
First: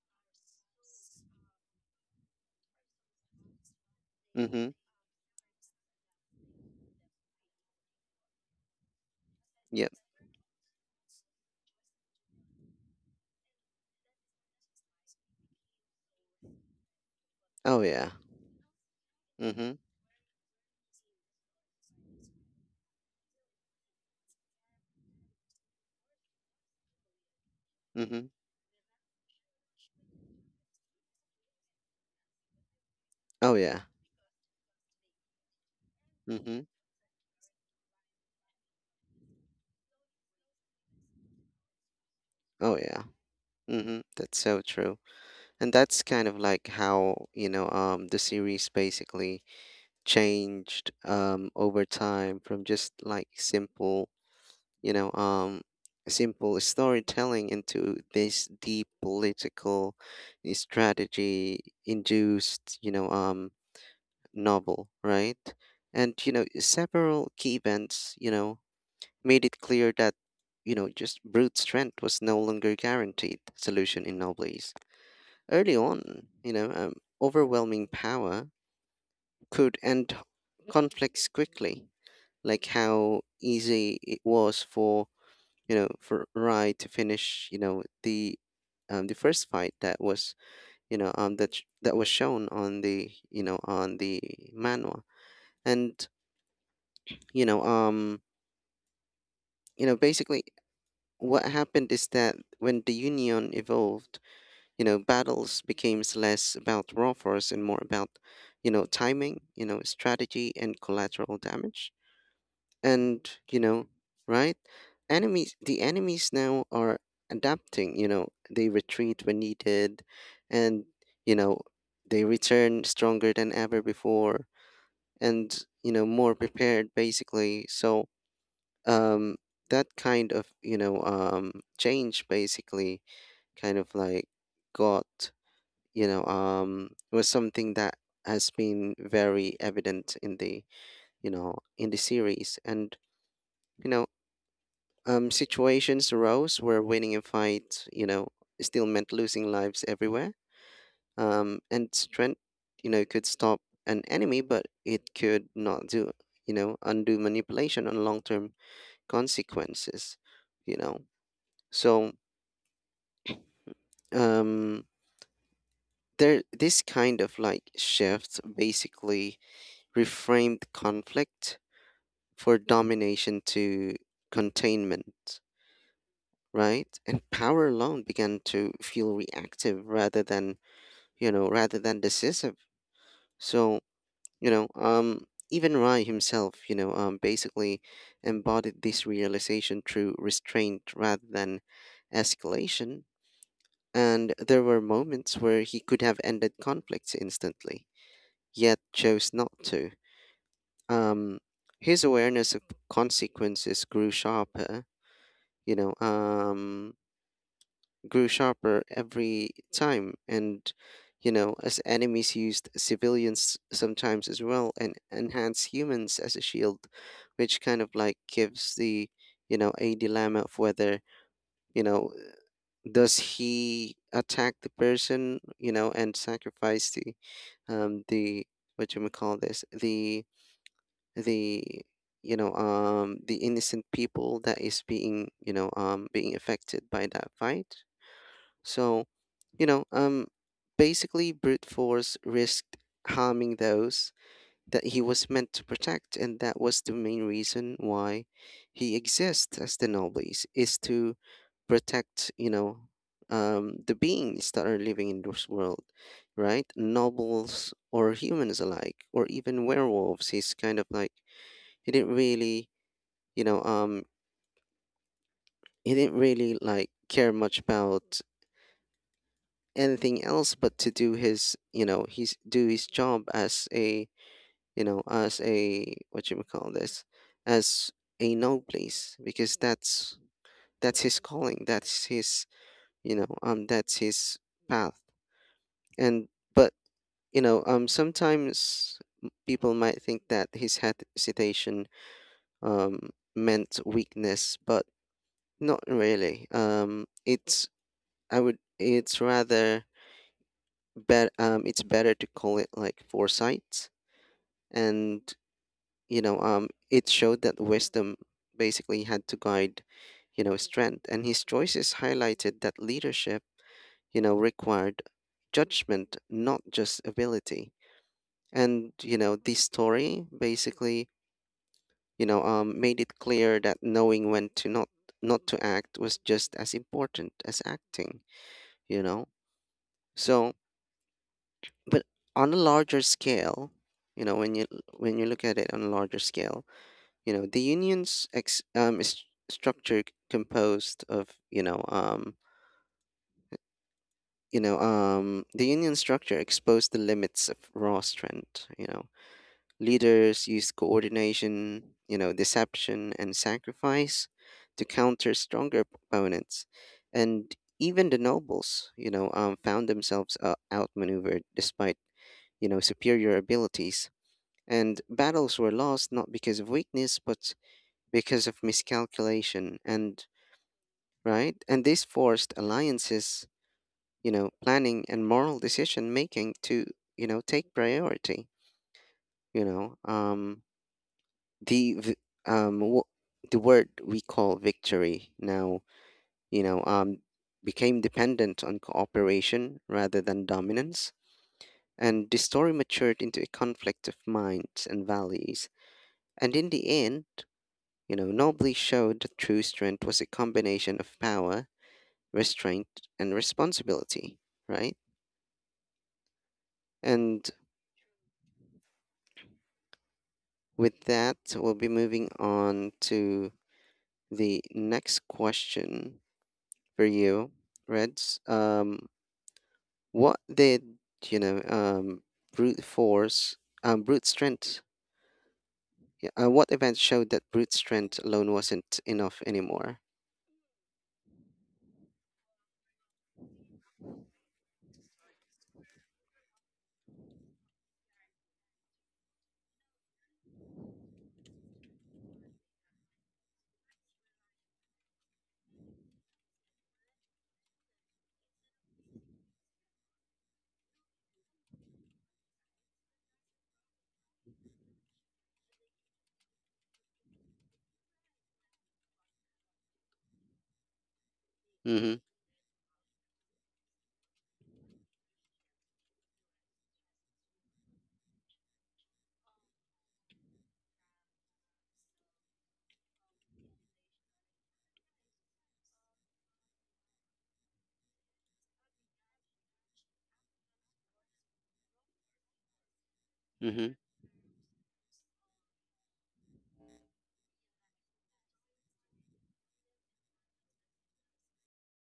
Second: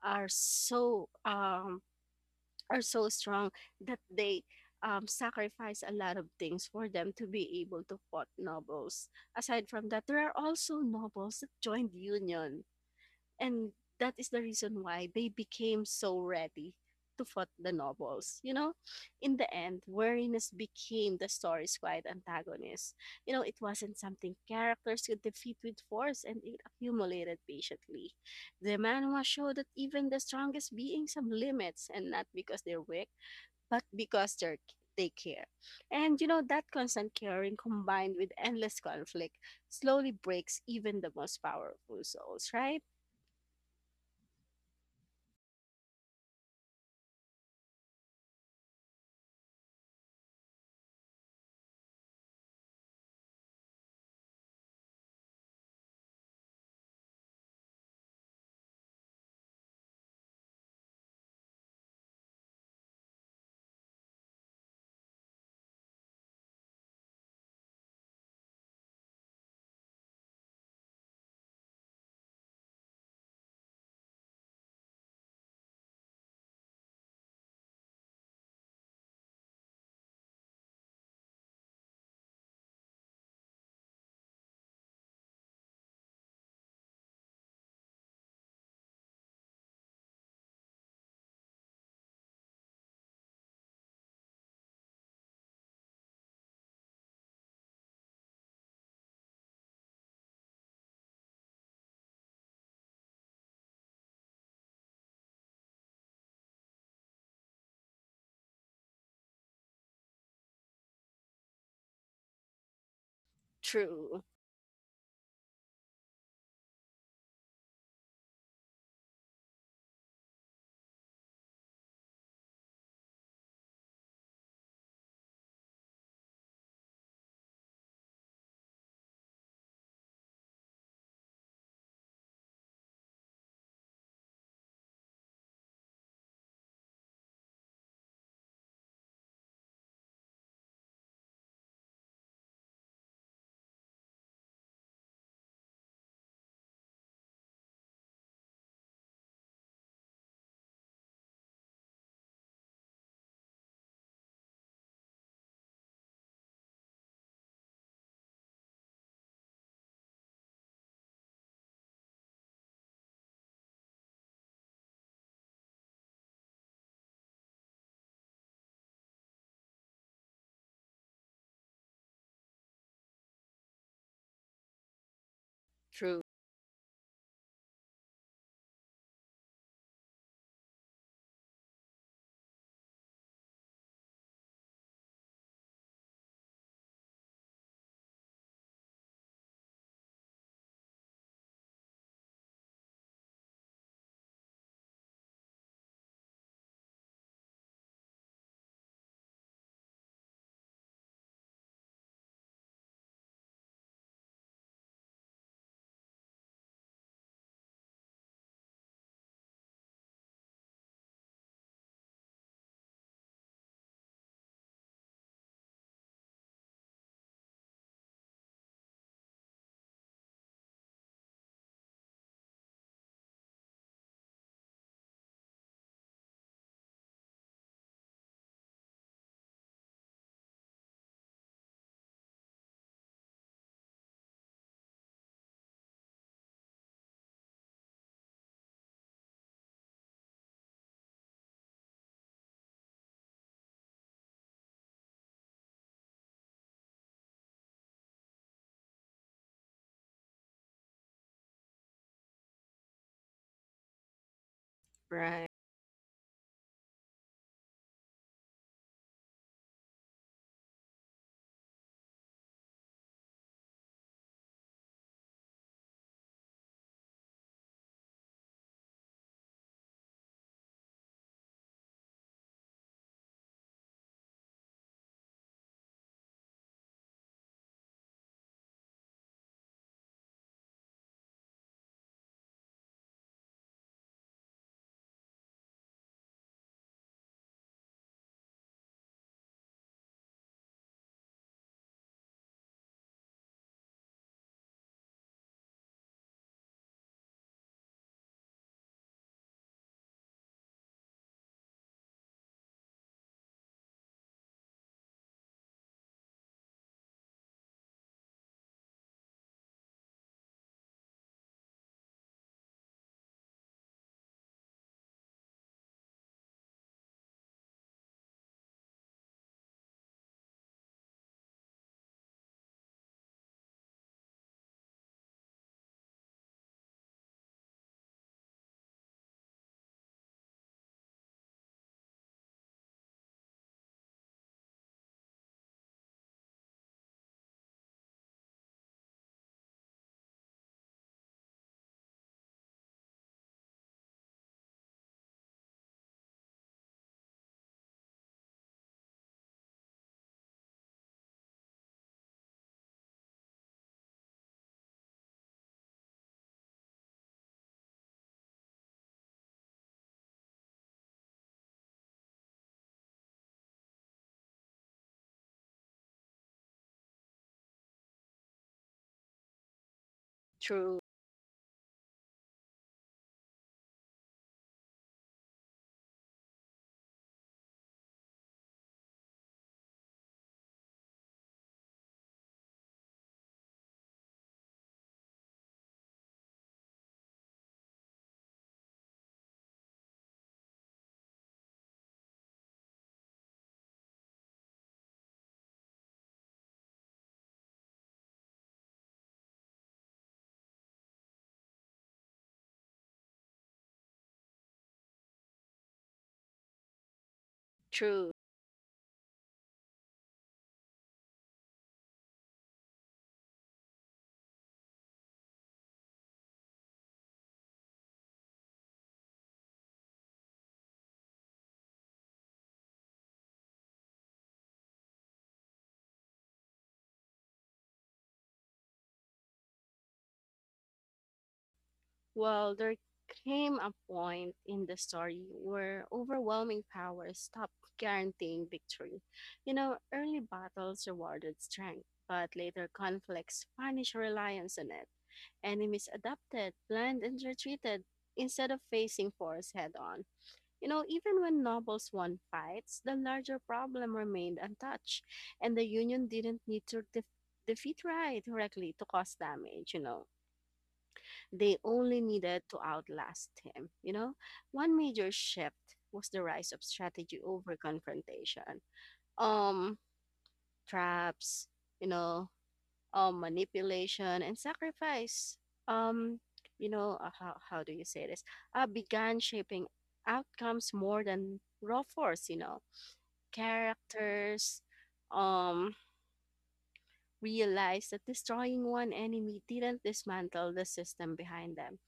Speaker 2: are so um, are so strong that they,
Speaker 1: Mhm,
Speaker 2: sacrifice a lot of things for them to be able to fought nobles. Aside from
Speaker 1: yep.
Speaker 2: that, there are also nobles that joined union, and that is the reason why they became so ready to fight the
Speaker 1: Oh yeah.
Speaker 2: nobles. You know, in the
Speaker 1: Mhm,
Speaker 2: end, weariness became the story's quiet antagonist. You know, it wasn't something characters could defeat with force, and it accumulated patiently.
Speaker 1: mhm.
Speaker 2: The manhwa showed that even the strongest beings have limits, and not because they're weak,
Speaker 1: Oh yeah.
Speaker 2: but because they care. And, you know,
Speaker 1: Mhm.
Speaker 2: that constant caring combined with endless conflict slowly breaks even the most powerful souls,
Speaker 1: Oh
Speaker 2: right?
Speaker 1: yeah. Mhm. That's so true. And that's kind of like how, the series basically changed, over time, from just like simple, you know, um, simple storytelling into this deep political, strategy induced, novel, right? And, several key events, made it clear that, just brute strength was no longer guaranteed solution in novelties. Early on, you know, um, overwhelming power could end conflicts quickly, like how easy it was for Rai to finish, the, first fight that was, that was shown on the manhwa, and you know, um, you know, basically, what happened is that when the Union evolved, battles became less about raw force and more about, timing, strategy, and collateral damage. And, you know,
Speaker 2: True,
Speaker 1: right? The enemies now are adapting, they retreat when needed, and, you know, they return stronger than ever before, and, more prepared basically. So, um, that kind of, change basically, kind of like got you know was something that has been very evident in the, you know in the series. And, you know situations arose where winning a fight, still meant losing lives everywhere. And strength, could stop an enemy, but it could not do you know undo manipulation on long-term consequences. You know so um there this kind of like shift basically reframed conflict for domination to containment,
Speaker 2: true,
Speaker 1: right? And power alone began to feel reactive rather than decisive. So, you know, um, even Rai himself, basically embodied this realization through restraint rather than escalation. And there were moments where he could have ended conflicts instantly, yet chose not to. Um, his awareness of consequences you know, um, grew sharper every time. And, as enemies used civilians sometimes as well, and enhance humans as a shield, which kind of like gives a dilemma of whether, you know, does he attack the person, and sacrifice the, what you may call this, the, the innocent people that is being, being affected by that fight. So, you know, um, basically, brute force risked harming those that he was meant to protect, and that was the main reason why he exists as the nobles: is to protect, the beings that are living in
Speaker 2: right.
Speaker 1: this world, right? Nobles or humans alike, or even werewolves. He's kind of like, he didn't really, you know, um, like care much about anything else but to do his, job as a, what you may call this, as a no place, because that's his calling, that's his, that's his path. And but, sometimes people might think that his hesitation, um meant weakness, but not really. It's, I would it's rather, bet it's better to call it like foresight. And, it showed that wisdom basically had to guide, strength, and his choices highlighted that leadership, required judgment, not just ability. And, this story basically, made it clear that knowing when to not to act was just as important as acting. You know so but on a larger scale, you know when you when you look at it on a larger scale, You know, the union's ex- is composed of, you know, the union structure exposed the limits of raw strength. Leaders used coordination, deception, and sacrifice to counter stronger opponents, and even the nobles, found themselves, outmaneuvered despite, superior abilities. And battles were lost not because of weakness, but because of miscalculation, and
Speaker 2: True,
Speaker 1: right? And this forced alliances, planning, and moral decision making to, take priority. You know, um, the v- um, w- the word we call victory now, you know, um, became dependent on cooperation rather than dominance, and the story matured into a conflict of minds and values. And in the end, nobly showed that true strength was a combination of power, restraint, and responsibility, right? And
Speaker 2: true.
Speaker 1: with that, we'll be moving on to the next question for you, Reds. What did you know? Brute force, brute strength. Yeah, what event showed that brute strength alone wasn't enough anymore?
Speaker 2: Well, there came a point in the story where overwhelming power stopped guaranteeing victory. You know, early battles rewarded strength, but later conflicts punished reliance on it. Enemies adapted, planned, and retreated instead of facing force head on. Even when nobles won fights, the larger problem remained untouched, and the Union didn't need to defeat Rai directly to cause damage. They
Speaker 1: Mhm.
Speaker 2: only needed to outlast him. One major shift was the rise of strategy over confrontation. Um, Traps, you know, manipulation and sacrifice. Um, how do you say this? Began shaping outcomes more than raw force, you know
Speaker 1: Mhm.
Speaker 2: characters, um, realized that destroying one enemy didn't dismantle the system behind them.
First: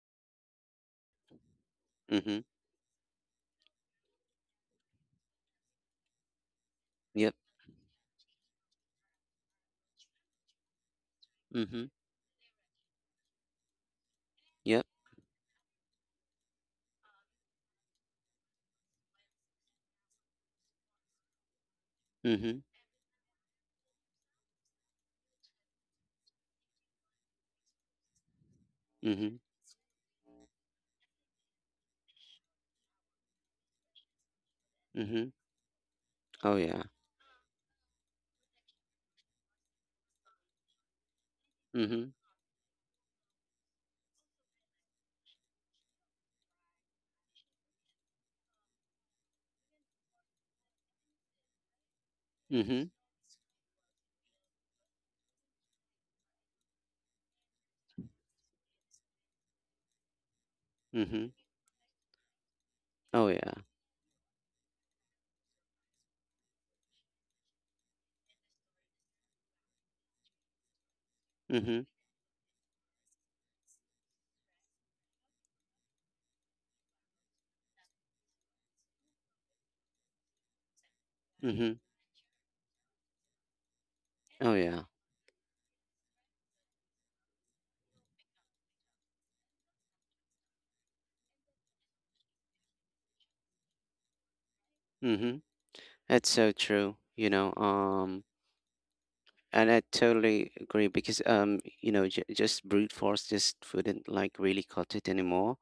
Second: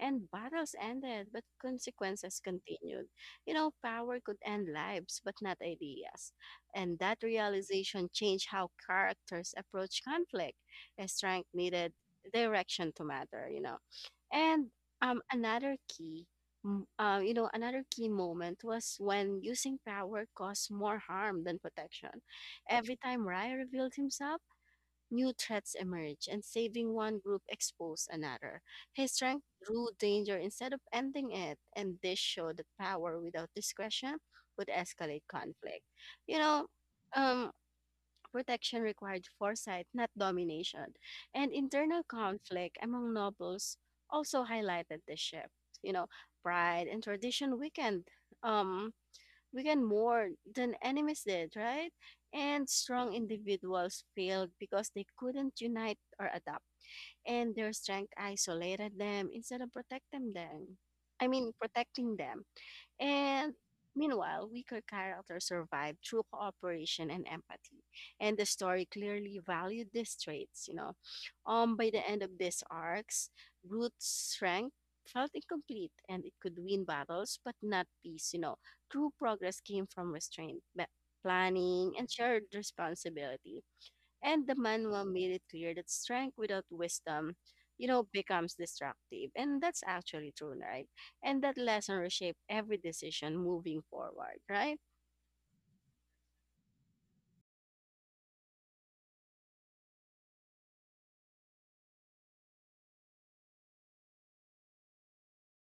Speaker 2: And battles ended, but consequences
Speaker 1: Mhm.
Speaker 2: continued. Power could end lives, but not ideas. And that
Speaker 1: Yep.
Speaker 2: realization changed how characters approach conflict. A strength
Speaker 1: Mhm.
Speaker 2: needed direction to matter. And
Speaker 1: Yep.
Speaker 2: um, another key, another key moment was when using power caused more harm than protection.
Speaker 1: Mhm.
Speaker 2: Every time Rai revealed himself, new threats emerge, and saving one group exposed another. His
Speaker 1: Mhm.
Speaker 2: strength drew danger instead of ending it, and this showed that power without discretion would escalate
Speaker 1: Mhm.
Speaker 2: conflict. You
Speaker 1: Oh
Speaker 2: know,
Speaker 1: yeah.
Speaker 2: um, Protection required foresight, not domination, and internal
Speaker 1: Mhm.
Speaker 2: conflict among nobles also highlighted the shift. You know, Pride and tradition weakened. Um, we weakened more than enemies did, right? And
Speaker 1: Mhm.
Speaker 2: strong individuals failed because they couldn't unite or adapt, and their strength isolated them instead of protecting them. I
Speaker 1: Mhm.
Speaker 2: mean, protecting them.
Speaker 1: Oh
Speaker 2: And
Speaker 1: yeah.
Speaker 2: meanwhile, weaker characters survive through cooperation and empathy. And the story clearly valued these traits.
Speaker 1: Mhm.
Speaker 2: By the end of these arcs, Ruth's strength felt incomplete, and it could win battles but not peace. True progress came from restraint,
Speaker 1: Mhm.
Speaker 2: planning, and shared responsibility, and the
Speaker 1: Oh yeah.
Speaker 2: manual made it clear that strength without wisdom becomes destructive. And that's actually true, right? And that lesson reshaped every decision moving forward, right?
Speaker 1: Mhm. That's so true. And I totally agree, because, just brute force just wouldn't like really cut it anymore.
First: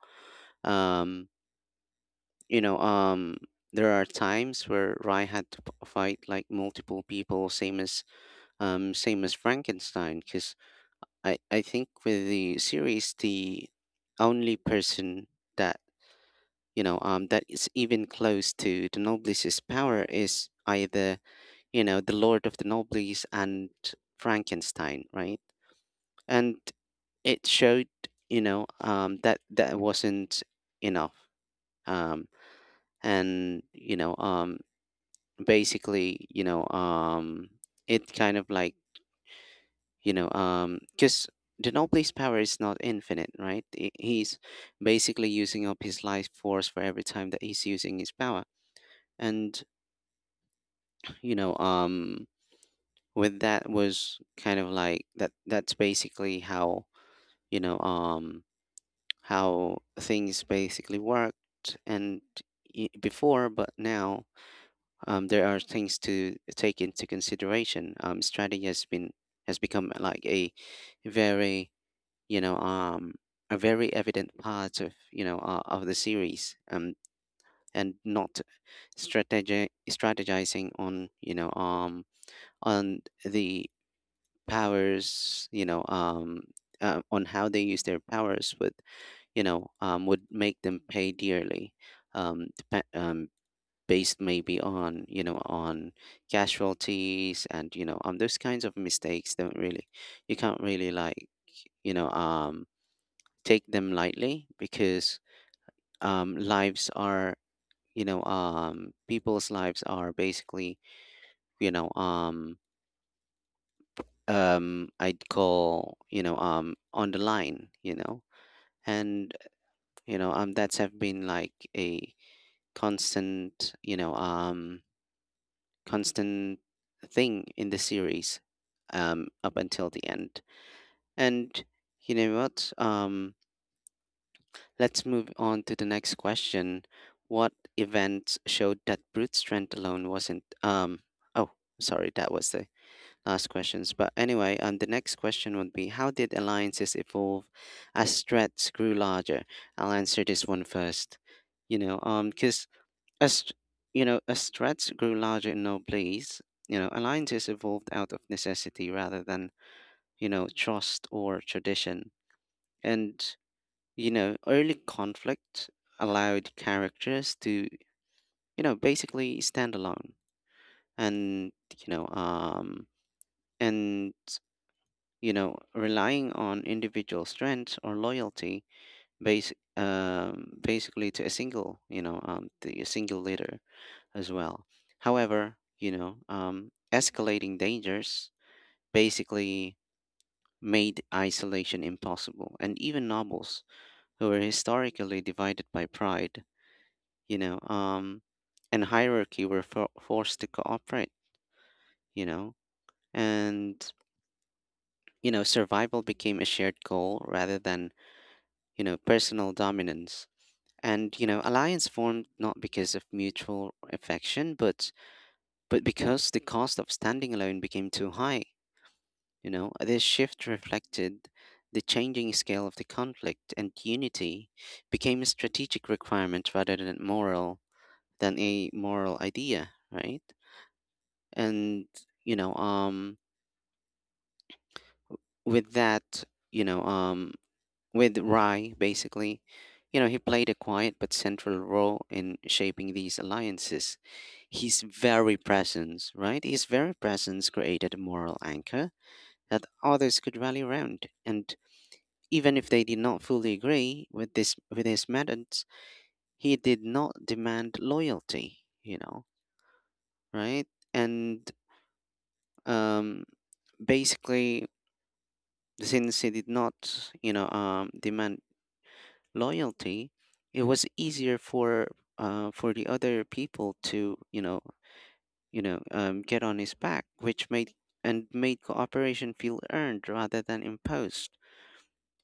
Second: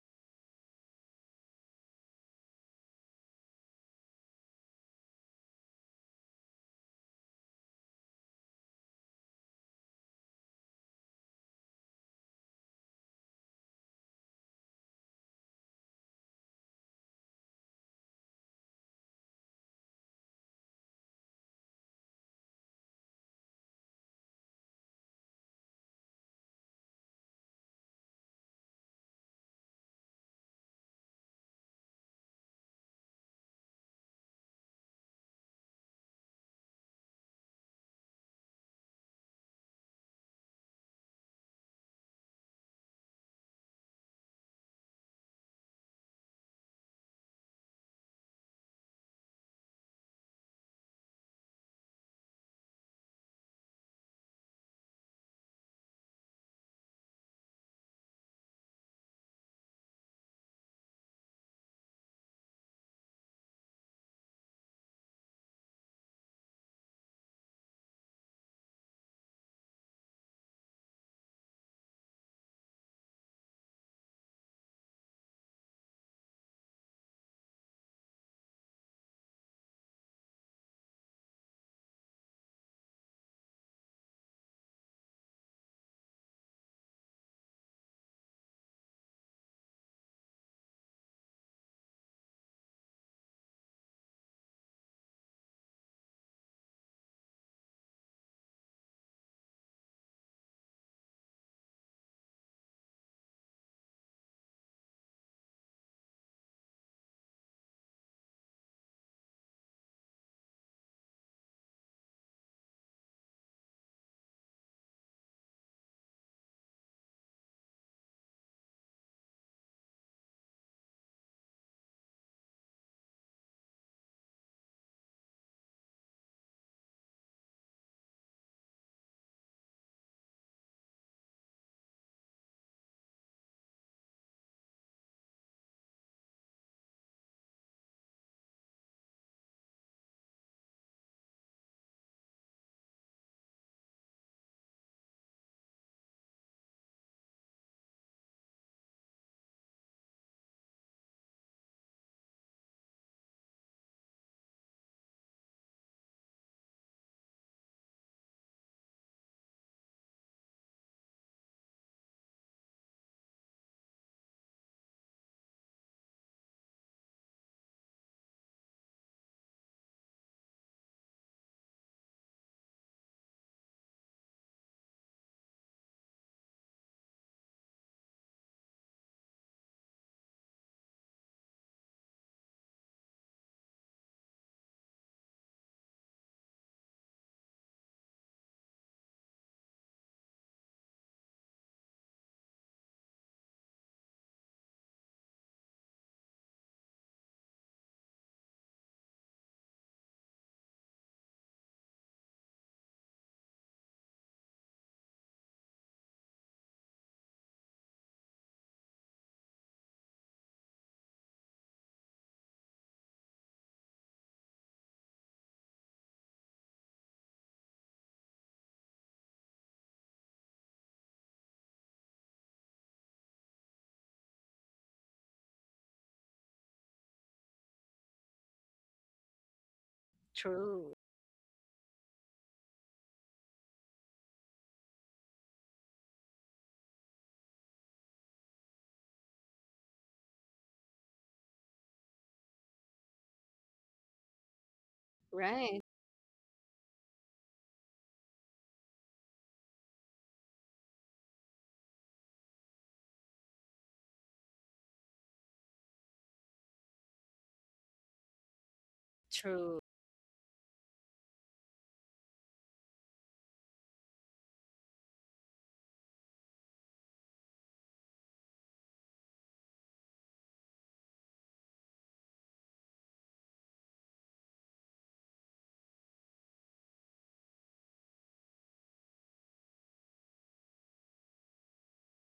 Speaker 1: Um, you know, um, there are times where Rai had to fight like multiple people, same as Frankenstein. Because I think with the series, the only person that you know that is even close to the Noblesse's power is either, The Lord of the Nobles and Frankenstein, right? And it showed, that wasn't enough. Um, and, basically, it kind of like, because the Nobles' power is not infinite, right? He's basically using up his life force for every time that he's using his power. And, you know, um, with that was kind of like that. That's basically how, you know um things basically worked. And, before, but now, there are things to take into consideration. Strategy has become, like a very, you know um a very evident part of, the series, and not, strategizing on, on the powers, on how they use their powers, but, would make them pay dearly, um, depe- um, based maybe on, casualties, and, those kinds of mistakes don't really, you can't really like, you know, um, take them lightly, because, lives are, people's lives are basically, you know, um, I'd call, on the line, and, that's have been like a constant, you know, um, constant thing in the series, up until the end. And you know what? Let's move on to the next question. What event showed that brute strength alone wasn't? Oh, sorry, that was the last questions. But anyway, the next question would be: How did alliances evolve as threats grew larger? I'll answer this one first. You know, because As you know, as threats grew larger in noblesse, alliances evolved out of necessity rather than, trust or tradition. And, early conflict allowed characters to, basically stand alone, and, you know, um and relying on individual strength or loyalty, base basically to a single, you know, the a single leader, as well. However, escalating dangers basically made isolation impossible, and even nobles, who were historically divided by pride, you know, um, and hierarchy, were forced to cooperate. You know, and, survival became a shared goal rather than, personal dominance. And, alliance formed not because of mutual affection, but because the cost of standing alone became too high. This shift reflected the changing scale of the conflict, and unity became a strategic requirement rather than a moral idea, right?
Speaker 2: True,
Speaker 1: And you know, with that, you know, um, with Rai, basically, you know, he played a quiet but central role in shaping these alliances. His very
Speaker 2: right?
Speaker 1: presence, right? His very presence created a moral anchor that others could rally around, and even if they did not fully agree with this with his methods, he did not demand loyalty, you know,
Speaker 2: True,
Speaker 1: right? And um, basically, since he did not, demand loyalty, it was easier for the other people to, get on his back, which made and made cooperation feel earned rather than imposed,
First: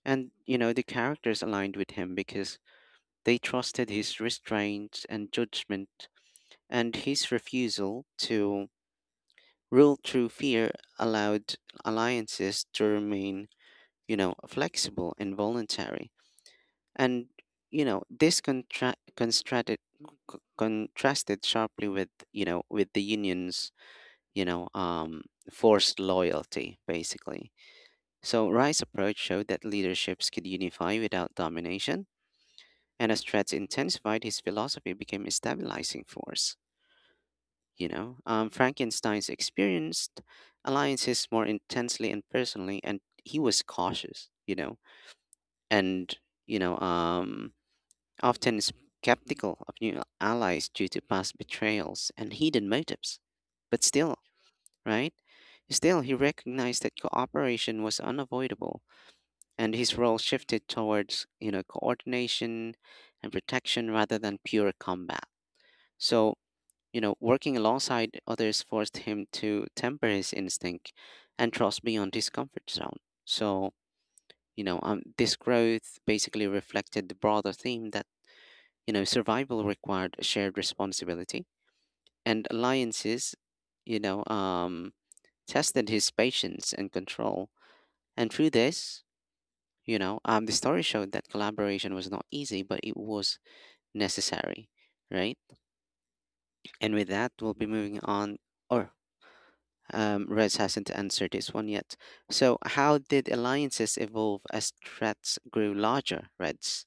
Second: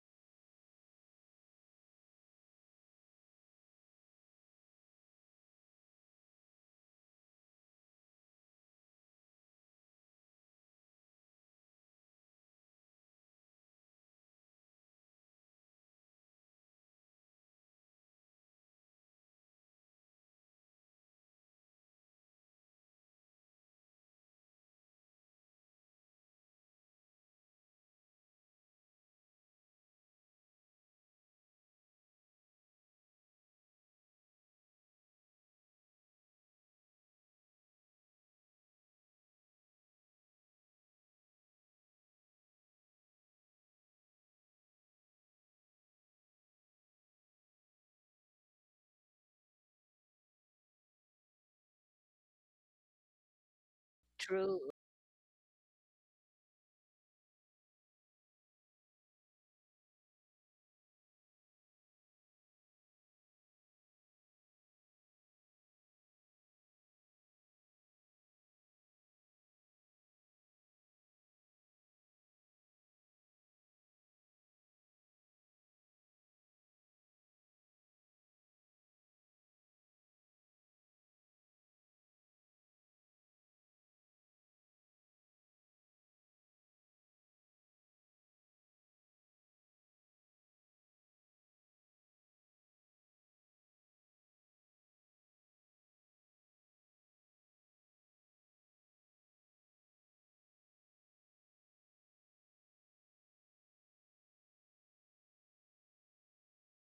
Speaker 1: and you know the characters aligned with him because they trusted his restraint and judgment, and his refusal to rule through fear allowed alliances to remain, you know, flexible and voluntary. And, you know, this contrasted sharply with, you know, with the union's, you know, um, forced loyalty, basically. So Rice's approach showed that leaderships could unify without domination, and as threats intensified, his philosophy became a stabilizing force. Frankenstein's experienced alliances more intensely and personally, and he was cautious. And you know, um, often skeptical of new allies due to past betrayals and hidden motives. But still,
Speaker 2: true.
Speaker 1: right? Still, he recognized that cooperation was unavoidable, and his role shifted towards, you know, coordination and protection rather than pure combat. So you know, working alongside others forced him to temper his instinct and trust beyond his comfort zone. So, this growth basically reflected the broader theme that, you know, survival required shared responsibility and alliances, you know, um, tested his patience and control. And through this, the story showed that collaboration was not easy, but it was necessary, right? And with that, we'll be moving on. Or Rez hasn't answered this one yet. So, how did alliances evolve as threats grew larger, Reds?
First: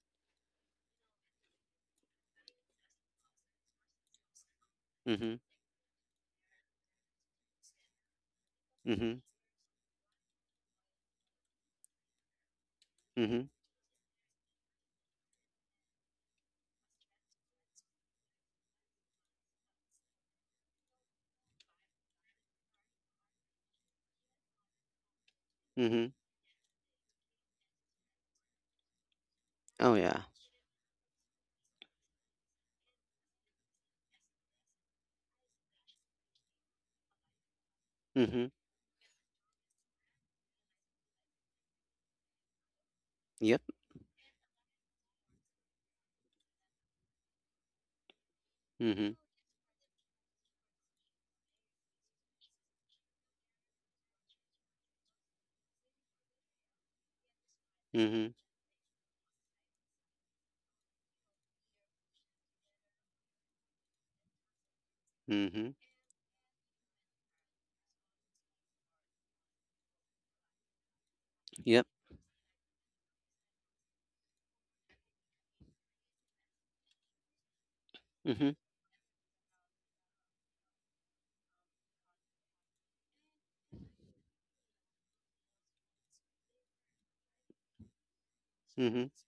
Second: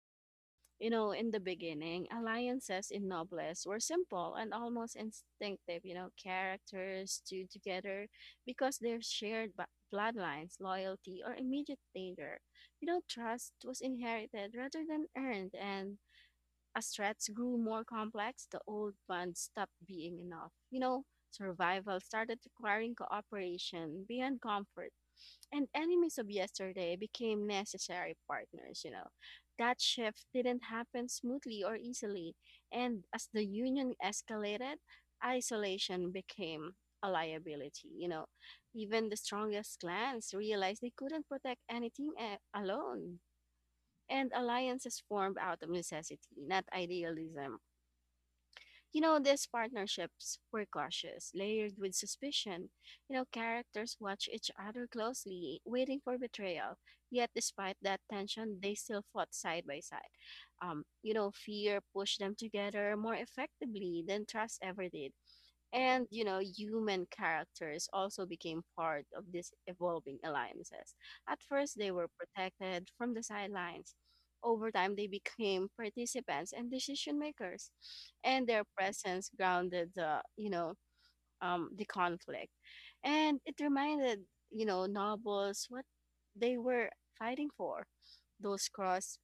Speaker 2: In the beginning, alliances in Nobles were simple and almost
Speaker 1: Mm-hmm.
Speaker 2: instinctive. Characters stood together because their
Speaker 1: Mm-hmm.
Speaker 2: shared bloodlines, loyalty, or immediate danger.
Speaker 1: Mm-hmm.
Speaker 2: Trust was inherited rather than earned, and as threats grew more complex, the old bond stopped being enough. Survival started requiring cooperation beyond comfort, and
Speaker 1: Mm-hmm.
Speaker 2: enemies of yesterday became necessary partners. That
Speaker 1: Oh yeah.
Speaker 2: shift didn't happen smoothly or easily, and as the union escalated, isolation became a liability.
Speaker 1: Mm-hmm.
Speaker 2: Even the strongest clans realized they couldn't protect anything alone,
Speaker 1: Yep.
Speaker 2: and alliances formed out of necessity, not idealism.
Speaker 1: Mm-hmm.
Speaker 2: These partnerships were cautious, layered with suspicion. Characters watch each other closely, waiting for betrayal. Yet, despite that
Speaker 1: Mm-hmm.
Speaker 2: tension, they still fought side by side. Fear pushed them together more effectively than trust ever did.
Speaker 1: Mm-hmm.
Speaker 2: And human characters also became part of these evolving alliances. At first,
Speaker 1: Yep.
Speaker 2: they were protected from the sidelines. Over time, they became participants and decision makers, and
Speaker 1: Mm-hmm.
Speaker 2: their presence grounded the conflict. And it reminded nobles what they were fighting for. Those
Speaker 1: Mm-hmm.
Speaker 2: cross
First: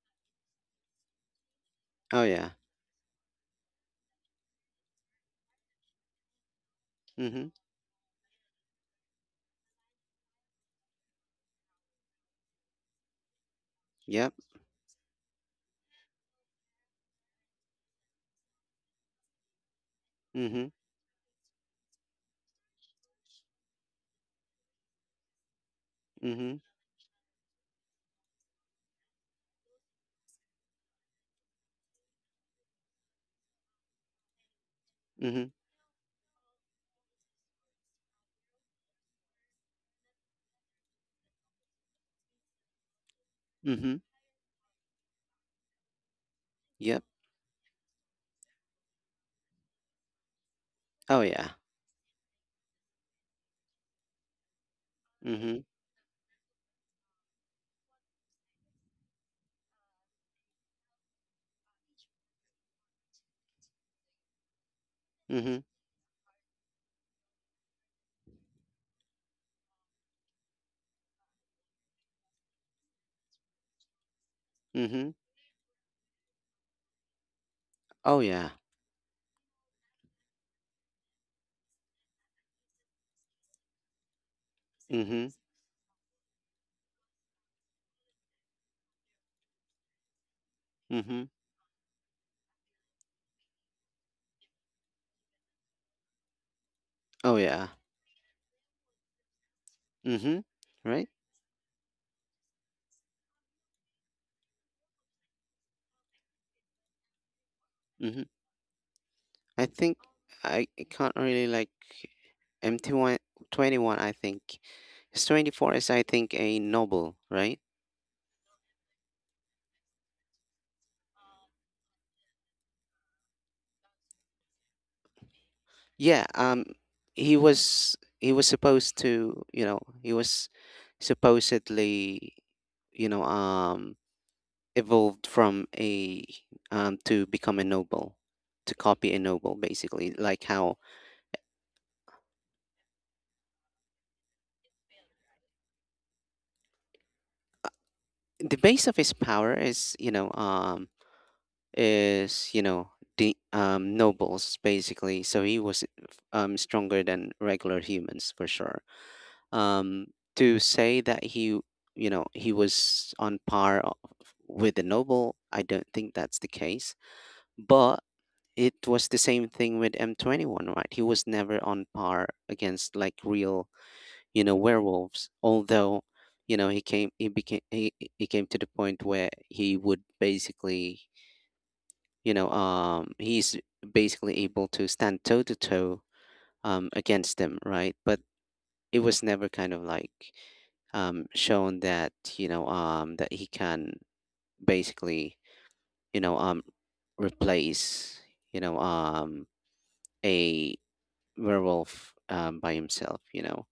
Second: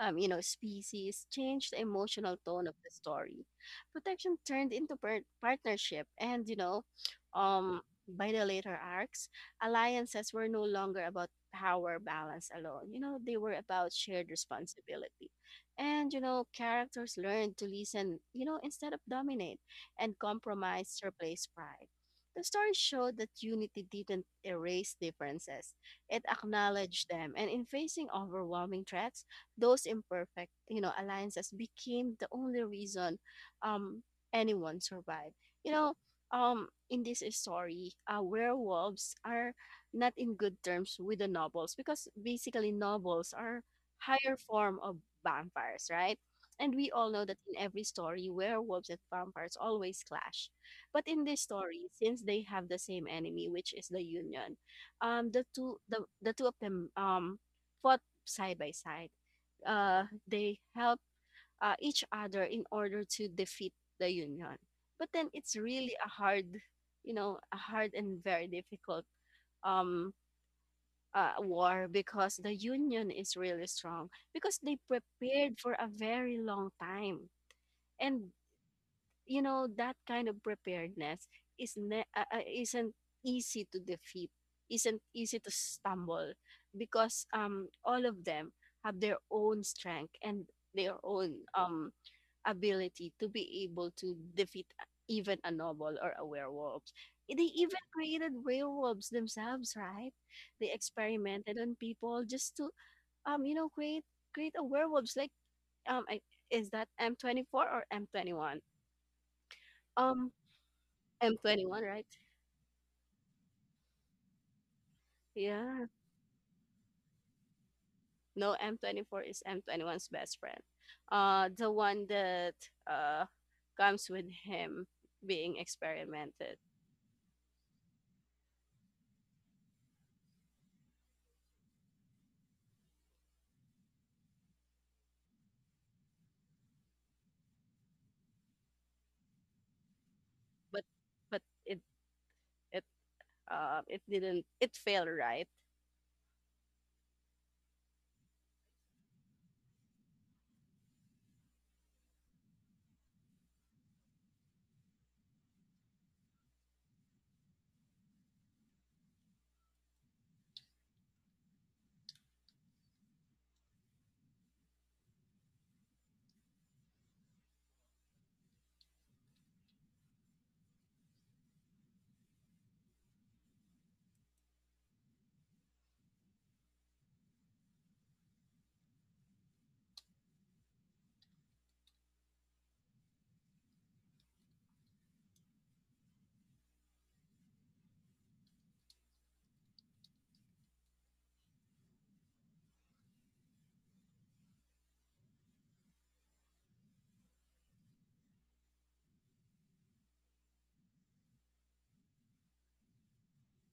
Speaker 2: species changed the
Speaker 1: Oh
Speaker 2: emotional
Speaker 1: yeah.
Speaker 2: tone of the story. Protection turned into partnership, and
Speaker 1: Mm-hmm.
Speaker 2: um, by the later arcs, alliances were no longer about power balance alone. They were about shared
Speaker 1: Yep.
Speaker 2: responsibility, and characters learned to listen. Instead of dominate, and
Speaker 1: Mm-hmm.
Speaker 2: compromise replaced pride. The story showed that unity didn't erase differences. It
Speaker 1: Mm-hmm.
Speaker 2: acknowledged them, and in facing overwhelming threats, those imperfect alliances became the only reason um, anyone survived.
Speaker 1: Mm-hmm.
Speaker 2: You know, in this story, werewolves are not in good terms with the nobles because basically nobles are
Speaker 1: Mm-hmm.
Speaker 2: higher form of vampires, right? And we
Speaker 1: Yep.
Speaker 2: all know that in every story, werewolves and vampires always clash. But
Speaker 1: Oh
Speaker 2: in this
Speaker 1: yeah.
Speaker 2: story, since they have the same enemy, which is the Union, um, the
Speaker 1: Mm-hmm.
Speaker 2: two the, the two of them fought side by side. They help each other in order to defeat the union. But then it's
Speaker 1: Mm-hmm.
Speaker 2: really a hard and very difficult um, war because the union is really strong because they
Speaker 1: Mm-hmm.
Speaker 2: prepared for a very long time,
Speaker 1: Oh
Speaker 2: and
Speaker 1: yeah.
Speaker 2: that kind of preparedness isn't easy to defeat, isn't
Speaker 1: Mm-hmm.
Speaker 2: easy to stumble because all of them have their own strength and their
Speaker 1: Mm-hmm.
Speaker 2: own ability to be able to defeat even a noble or a werewolf.
Speaker 1: Oh
Speaker 2: They
Speaker 1: yeah.
Speaker 2: even created werewolves themselves, right?
Speaker 1: Mm-hmm.
Speaker 2: They
Speaker 1: Right?
Speaker 2: experimented on people just to um you know create create a werewolves like um I, is that M twenty four or M
Speaker 1: Mm-hmm.
Speaker 2: twenty one?
Speaker 1: I think
Speaker 2: Um
Speaker 1: I can't
Speaker 2: M
Speaker 1: really
Speaker 2: twenty
Speaker 1: like
Speaker 2: one, right?
Speaker 1: mt 121. 21 I think. It's 24
Speaker 2: Yeah.
Speaker 1: is I think a noble, right?
Speaker 2: No, M24 is M21's best friend. The one that uh comes with him being
Speaker 1: Yeah,
Speaker 2: experimented.
Speaker 1: um he was supposed to, you know, he was supposedly, you know, um evolved from a to become a noble, to copy a noble basically, like how
Speaker 2: But but it it it didn't it failed, right?
Speaker 1: the base of his power is, is you know the nobles, basically. So he was stronger than regular humans for sure, um, to say that he, you know, he was on with the noble, I don't think that's the case. But it was the same thing with M21, right? He was never on par against like real, you know, werewolves, although, you know, he came to the point where he would basically, he's basically able to stand toe to toe against them, right? But it was never kind of like shown that, that he can basically, you know um replace, you know um a werewolf by himself, you know.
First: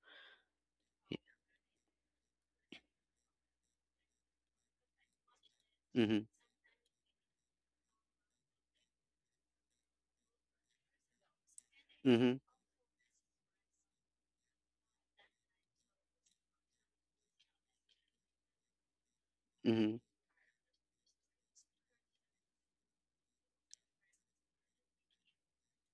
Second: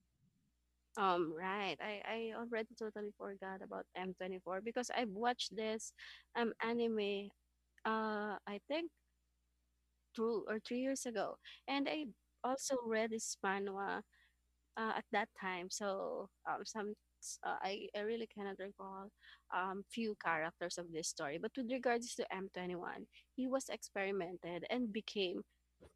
Speaker 2: Right, I already totally forgot about M24 because I've watched this
Speaker 1: Mhm.
Speaker 2: anime, I think 2 or 3 years ago, and I
Speaker 1: Mhm.
Speaker 2: also read this manhwa at that time. So some I really cannot recall
Speaker 1: Mhm.
Speaker 2: few characters of this story, but with regards to M21 he was experimented and became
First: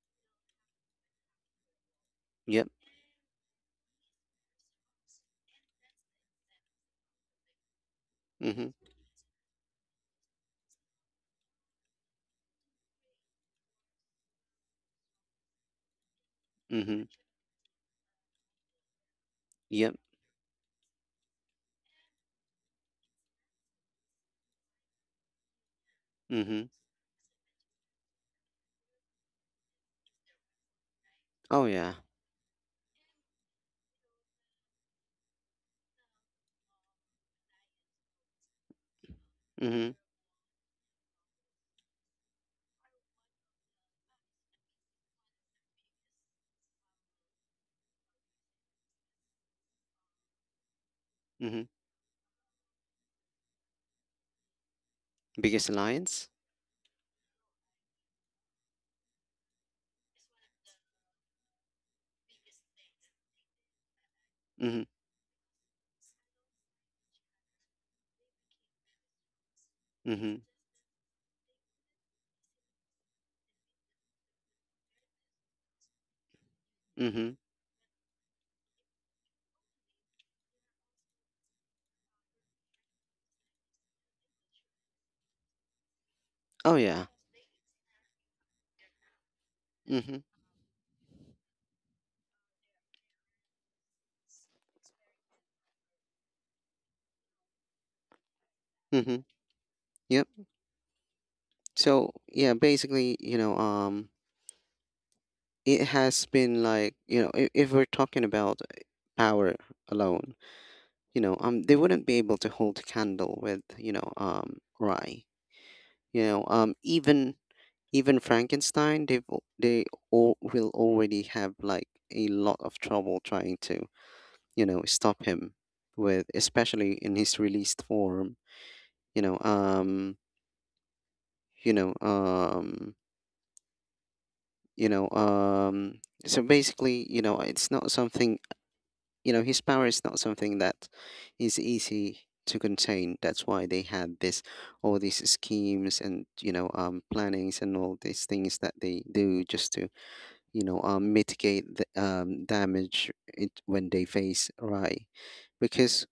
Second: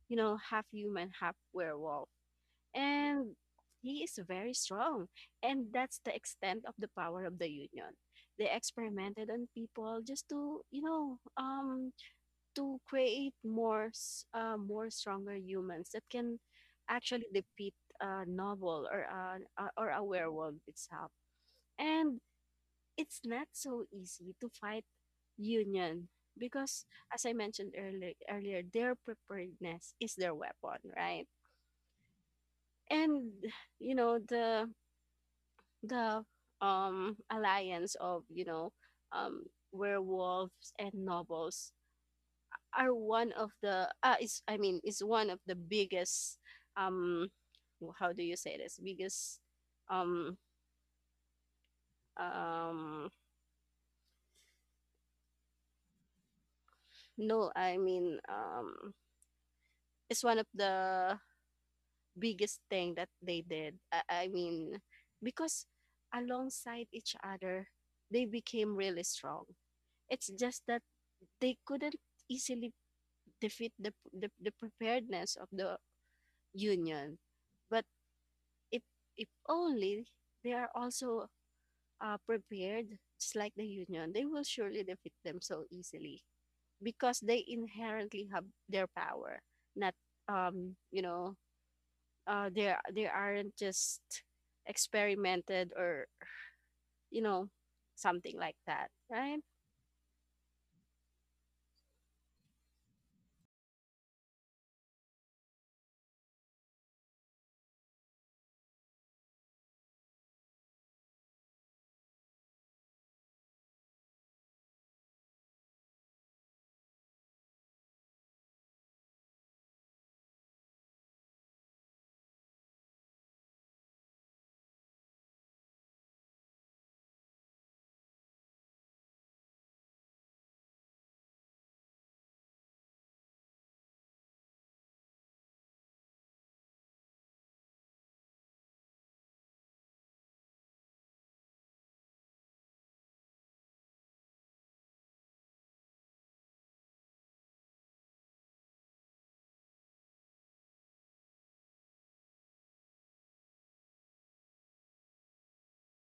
Speaker 2: half human half werewolf,
Speaker 1: Yep.
Speaker 2: and he is very strong. And that's the extent of the power of the union. They
Speaker 1: Mhm.
Speaker 2: experimented on people just to create more, more stronger humans that can
Speaker 1: Mhm.
Speaker 2: actually defeat a novel or a, a- or
Speaker 1: Yep.
Speaker 2: a werewolf itself. And it's not so easy to fight union
Speaker 1: Mhm.
Speaker 2: because, as I mentioned earlier, their preparedness is their weapon, right?
Speaker 1: Oh yeah.
Speaker 2: And you know the the alliance of um
Speaker 1: Mhm.
Speaker 2: werewolves and nobles are one of the is I mean, is one of the biggest um how do you say this biggest um
Speaker 1: Mhm.
Speaker 2: um
Speaker 1: Biggest alliance.
Speaker 2: no I mean, it's one of the biggest thing that they did, I mean,
Speaker 1: Mhm.
Speaker 2: because alongside each other they became really strong. It's
Speaker 1: Mhm.
Speaker 2: just that they couldn't easily defeat the preparedness of the union.
Speaker 1: Mhm.
Speaker 2: But if if only they are also prepared, just like the union, they will surely defeat them so easily
Speaker 1: Oh yeah.
Speaker 2: because they inherently have their power. Not.
Speaker 1: Mhm.
Speaker 2: um, you know, they aren't just experimented or you know something like that,
Speaker 1: Mhm.
Speaker 2: right?
Speaker 1: Yep. So yeah, basically, it has been like, you know, if we're talking about power alone, they wouldn't be able to hold a candle with, Rye. Even Frankenstein, they all will already have like a lot of trouble trying to, you know, stop him with, especially in his released form. You know, you know, you know So basically, you know, it's not something, you know, his power is not something that is easy to contain. That's why they had this all these schemes and, plannings and all these things that they do just to, mitigate the damage it, when they face Rai, because,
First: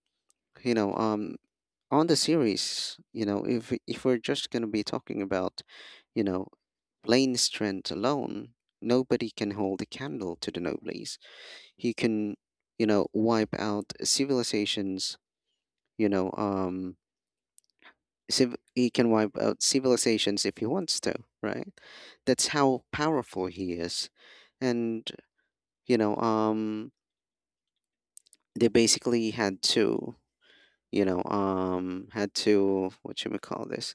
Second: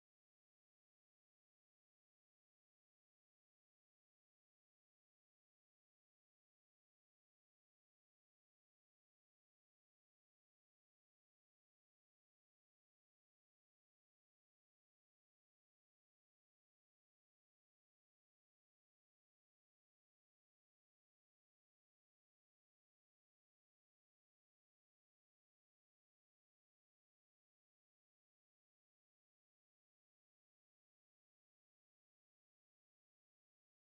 Speaker 1: you know um on the series, you know, if we're just going to be talking about, you know, plain strength alone, nobody can hold a candle to the nobles. He can, you know, wipe out civilizations, you know, um, he can wipe out civilizations if he wants to, right? That's how powerful he is. And, you know, um, they basically had to, had to, what should we call this?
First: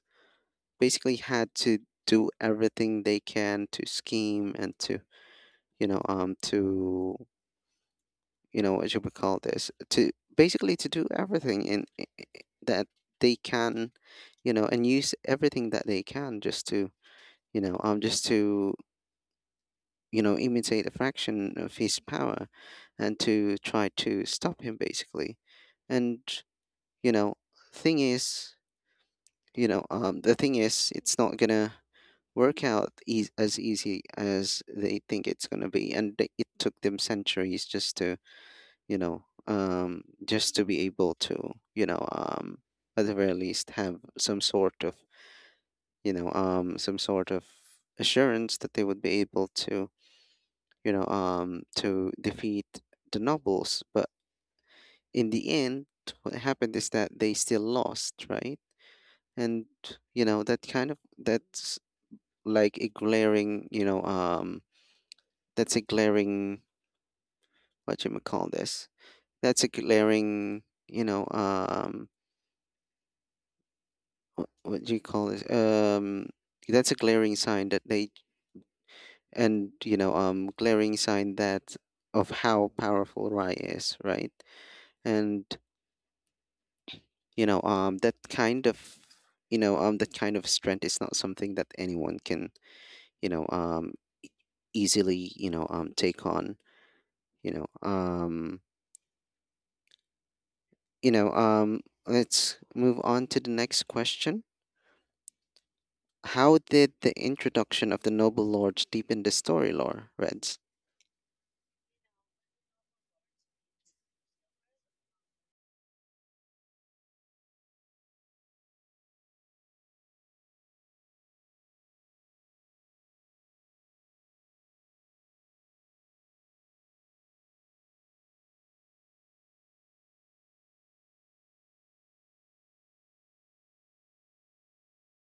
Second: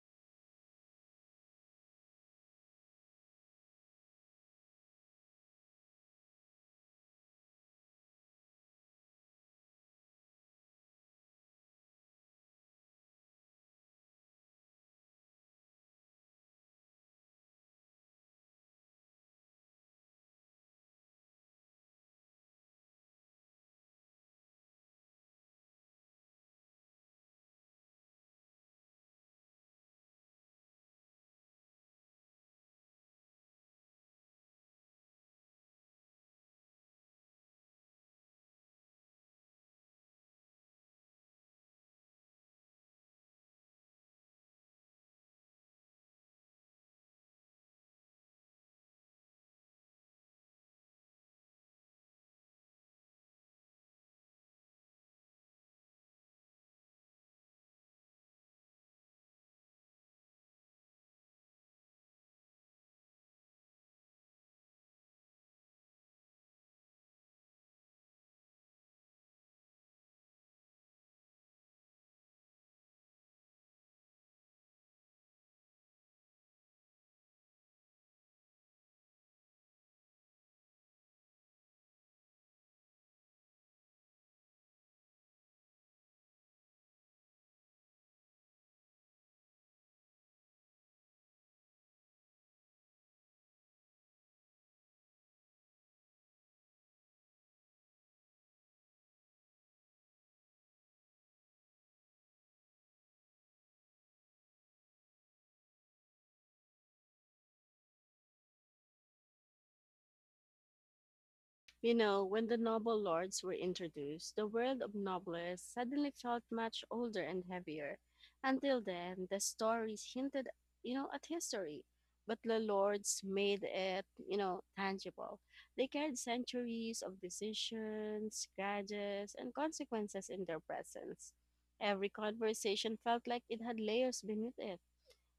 Speaker 1: Basically had to do everything they can to scheme and to, to you know what you would call this, to basically to do everything in that they can, you know, and use everything that they can just to, just to, you know, imitate a fraction of his power and to try to stop him, basically. And you know thing is the thing is, it's not gonna work out eas as easy as they think it's gonna be, and it took them centuries just to, just to be able to, at the very least have some sort of, some sort of assurance that they would be able to, to defeat the nobles. But in the end, what happened is that they still lost, right? And you know, that's like a glaring, that's a glaring, what you call this? That's a glaring, what do you call this? That's a glaring sign that they and glaring sign that of how powerful Rai is, right? And, that kind of that kind of strength is not something that anyone can, you know um easily, take on. You know um you know um let's move on to the next question. How did the introduction of the noble lords deepen the story lore, Reds?
Speaker 2: When the noble lords were introduced, the world of nobles suddenly felt much older and heavier. Until then, the stories hinted at history. But the lords made it tangible. They carried centuries of decisions, grudges, and consequences in their presence. Every conversation felt like it had layers beneath it,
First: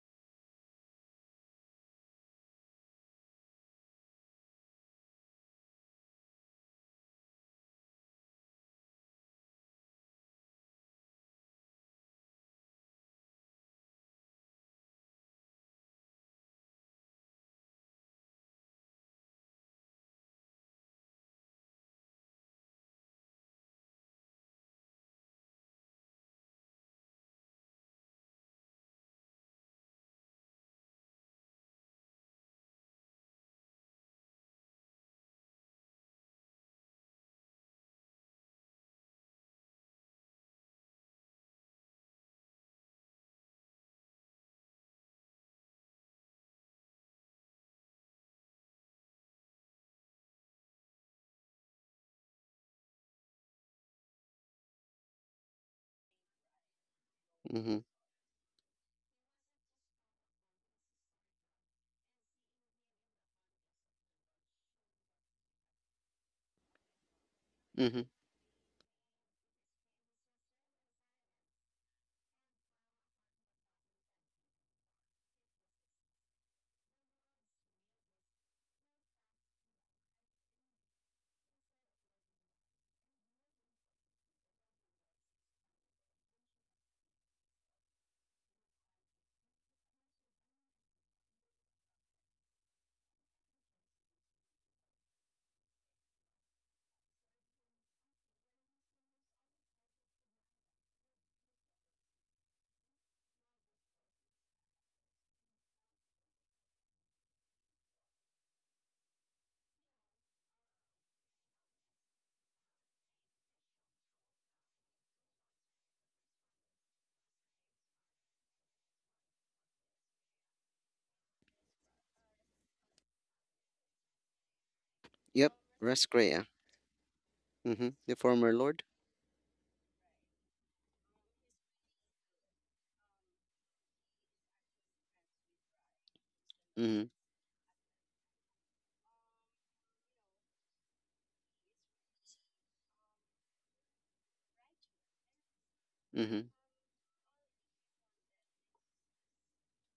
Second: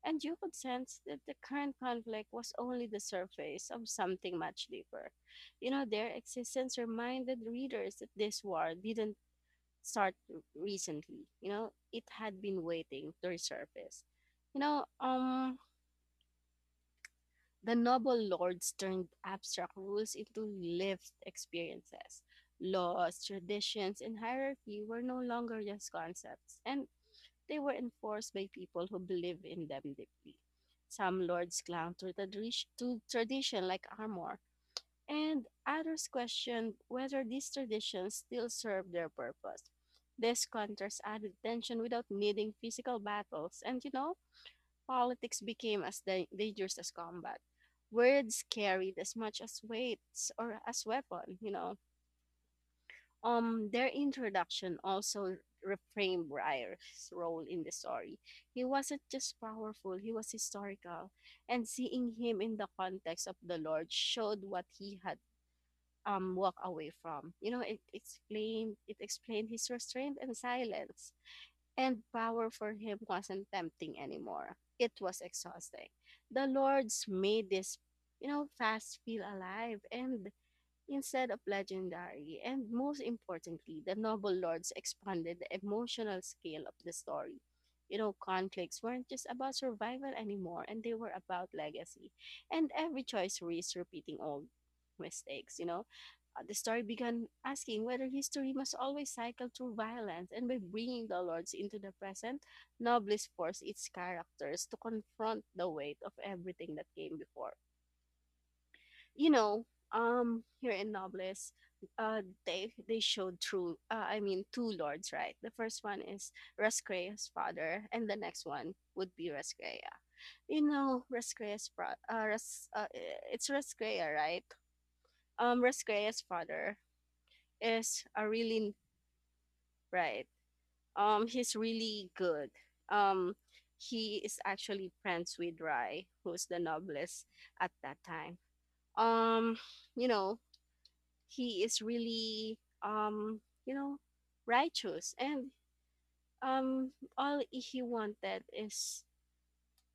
Speaker 2: and you could sense that the current conflict was only the surface of something much deeper. Their existence reminded readers that this war didn't start recently. It had been waiting to resurface. You know, um, the noble lords turned abstract rules into lived experiences. Laws, traditions, and hierarchy were no longer just concepts, and they were enforced by people who believed in them deeply. Some lords clung to tradition like armor, and others questioned whether these traditions still served their purpose. This contrast added tension without needing physical battles, and politics became as dangerous as combat. Words carried as much as weights or as weapon. Their introduction also reframed Breyer's role in the
Speaker 1: Mm-hmm.
Speaker 2: story. He wasn't just powerful, he was historical. And seeing him in the context of the Lord showed what he had walked away from. You know, it
Speaker 1: Mm-hmm.
Speaker 2: explained it explained his restraint and silence. And power for him wasn't tempting anymore. It was exhausting. The Lord's made this fast feel alive and instead of legendary, and most importantly, the noble lords expanded the emotional scale of the story. Conflicts weren't just about survival anymore, and they were about legacy. And every choice risks repeating old mistakes. The story began asking whether history must always cycle through violence, and by bringing the lords into the present, Nobles forced its characters to confront the weight of everything that came before. you know, Here in Nobles, they showed true. I mean, two lords, right? The first one is Rescrea's father, and the next one would be Rescrea. You know, Rescrea's fra- uh, Res- uh, it's Rescrea, right?
Speaker 1: Yep.
Speaker 2: Rescrea's
Speaker 1: Rascrea.
Speaker 2: father
Speaker 1: Mm-hmm.
Speaker 2: is
Speaker 1: The
Speaker 2: a
Speaker 1: former
Speaker 2: really.
Speaker 1: lord.
Speaker 2: Right. He's really good. Um, he is actually friends with Rai, who's the
Speaker 1: Mm-hmm.
Speaker 2: noblest at that time. Um, you know, he is really um you know righteous, and
Speaker 1: Mm-hmm.
Speaker 2: um all he wanted is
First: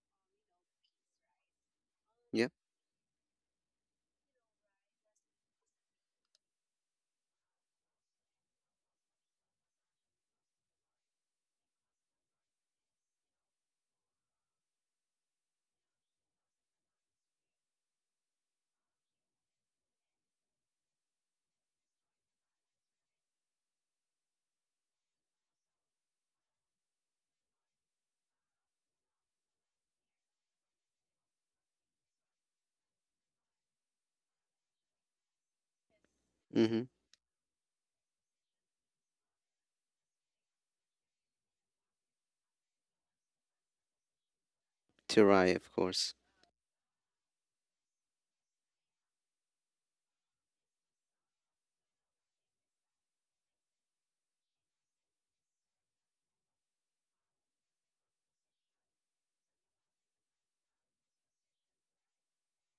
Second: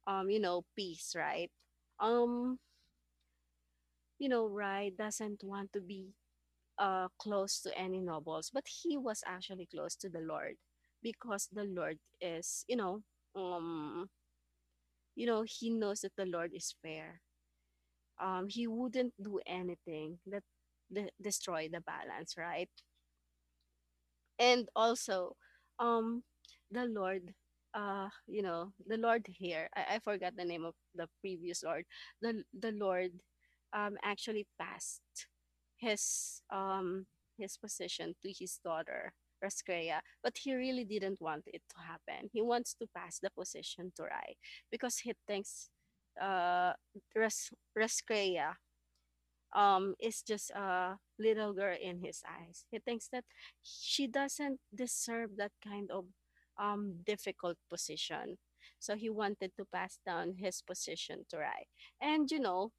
Speaker 2: peace, right?
Speaker 1: Yep.
Speaker 2: um Rai doesn't want to be close to any nobles, but he was actually close to the lord because the lord is um he knows that the lord is fair. He wouldn't do anything that destroy the balance, right? And also, um the lord the lord here, I forgot the name of the previous lord. The lord actually passed his
Speaker 1: Mm-hmm.
Speaker 2: um his position to his daughter Raskrea, but he really didn't want it to happen. He wants to pass the position to Rai because he
Speaker 1: Tirai,
Speaker 2: thinks
Speaker 1: of course.
Speaker 2: uh Raskrea is just a little girl in his eyes. He thinks that she doesn't deserve that kind of difficult position. So he wanted to pass down his position to Rai. And you know,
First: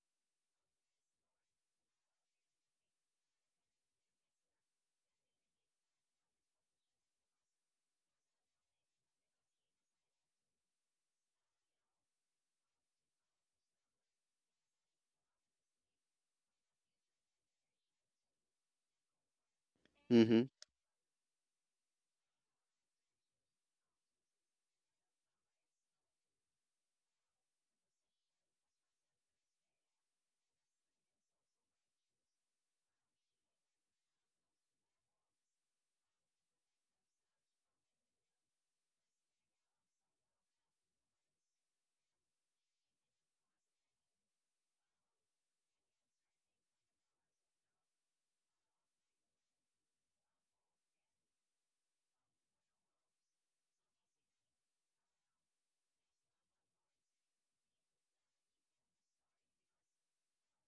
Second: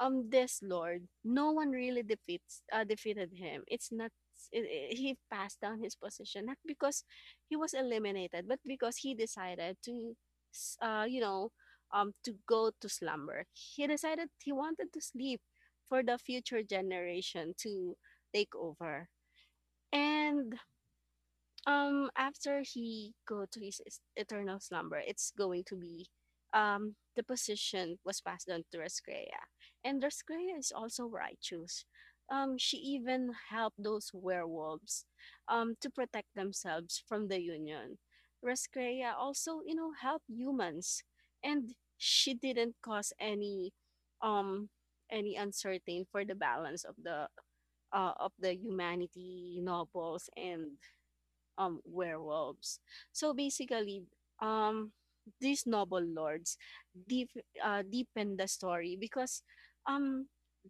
Speaker 2: um this lord, no one really defeats defeated him. It's not it, it- he passed down his position not because he was eliminated but because he decided to you know to go to slumber. He decided he wanted to sleep for the future generation to take over,
Speaker 1: Mm-hmm.
Speaker 2: and after he go to his eternal slumber, it's going to be, the position was passed on to Rescrea, and Rescrea is also righteous. She even helped those werewolves to protect themselves from the Union. Rescrea also helped humans, and she didn't cause um, any uncertain for the balance of the humanity nobles and werewolves. So basically, um these noble lords deep deepen the story because um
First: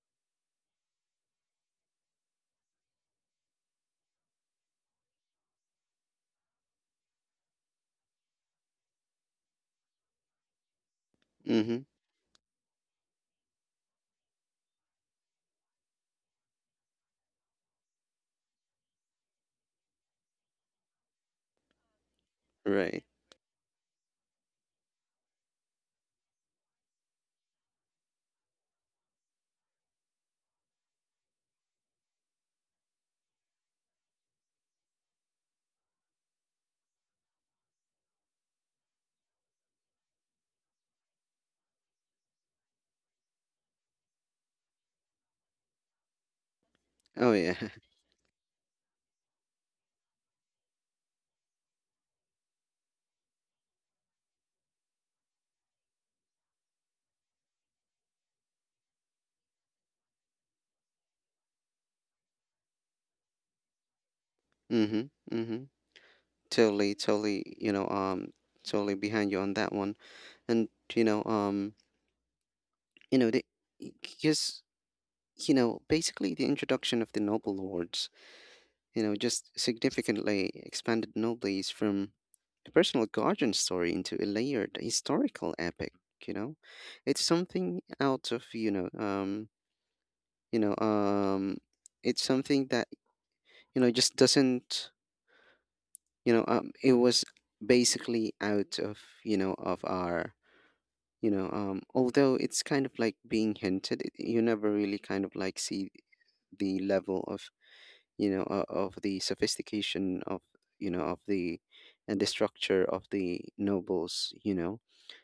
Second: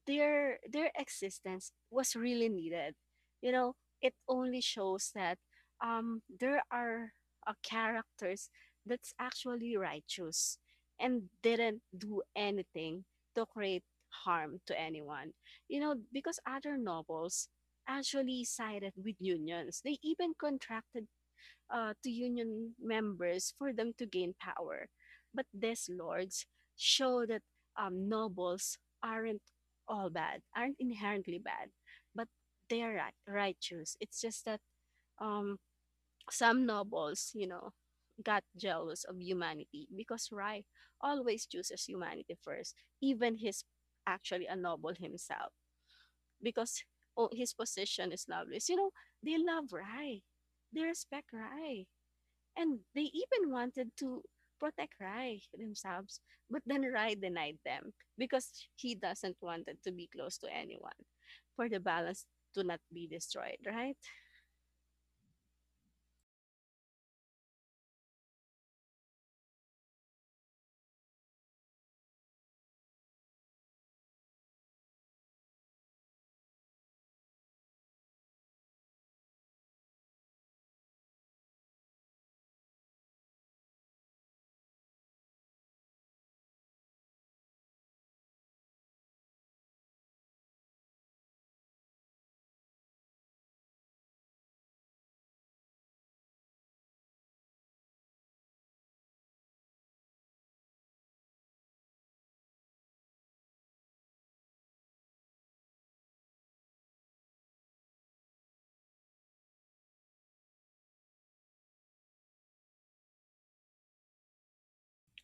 Speaker 2: their existence was really needed. You know, it only shows that there are characters that's actually righteous and
Speaker 1: Mm-hmm.
Speaker 2: didn't do anything to create harm to anyone, because other novels actually sided with unions. They even contracted to union
Speaker 1: Right.
Speaker 2: members for them to gain power. But these lords show that nobles aren't all bad, aren't inherently bad, but they're righteous. It's just that um, some nobles got jealous of humanity because Rai always chooses humanity first, even he's actually a noble himself because, oh,
Speaker 1: Oh
Speaker 2: his
Speaker 1: yeah.
Speaker 2: position is Lovelace. They love Rai. They respect Rai. And they even wanted to protect Rai themselves. But then Rai denied them because he doesn't want it to be close to anyone for the balance to not be destroyed, right?
Speaker 1: Mm-hmm. Mm-hmm. Totally, totally, totally behind you on that one. And you know, um, you know, the because you know, basically the introduction of the noble lords, you know, just significantly expanded nobles from the personal guardian story into a layered historical epic, you know? It's something out of, you know, um, it's something that, you know, just doesn't, it was basically out of, you know, of our, although it's kind of like being hinted, you never really kind of like see the level of, of the sophistication of, you know of the and the structure of the nobles, you know,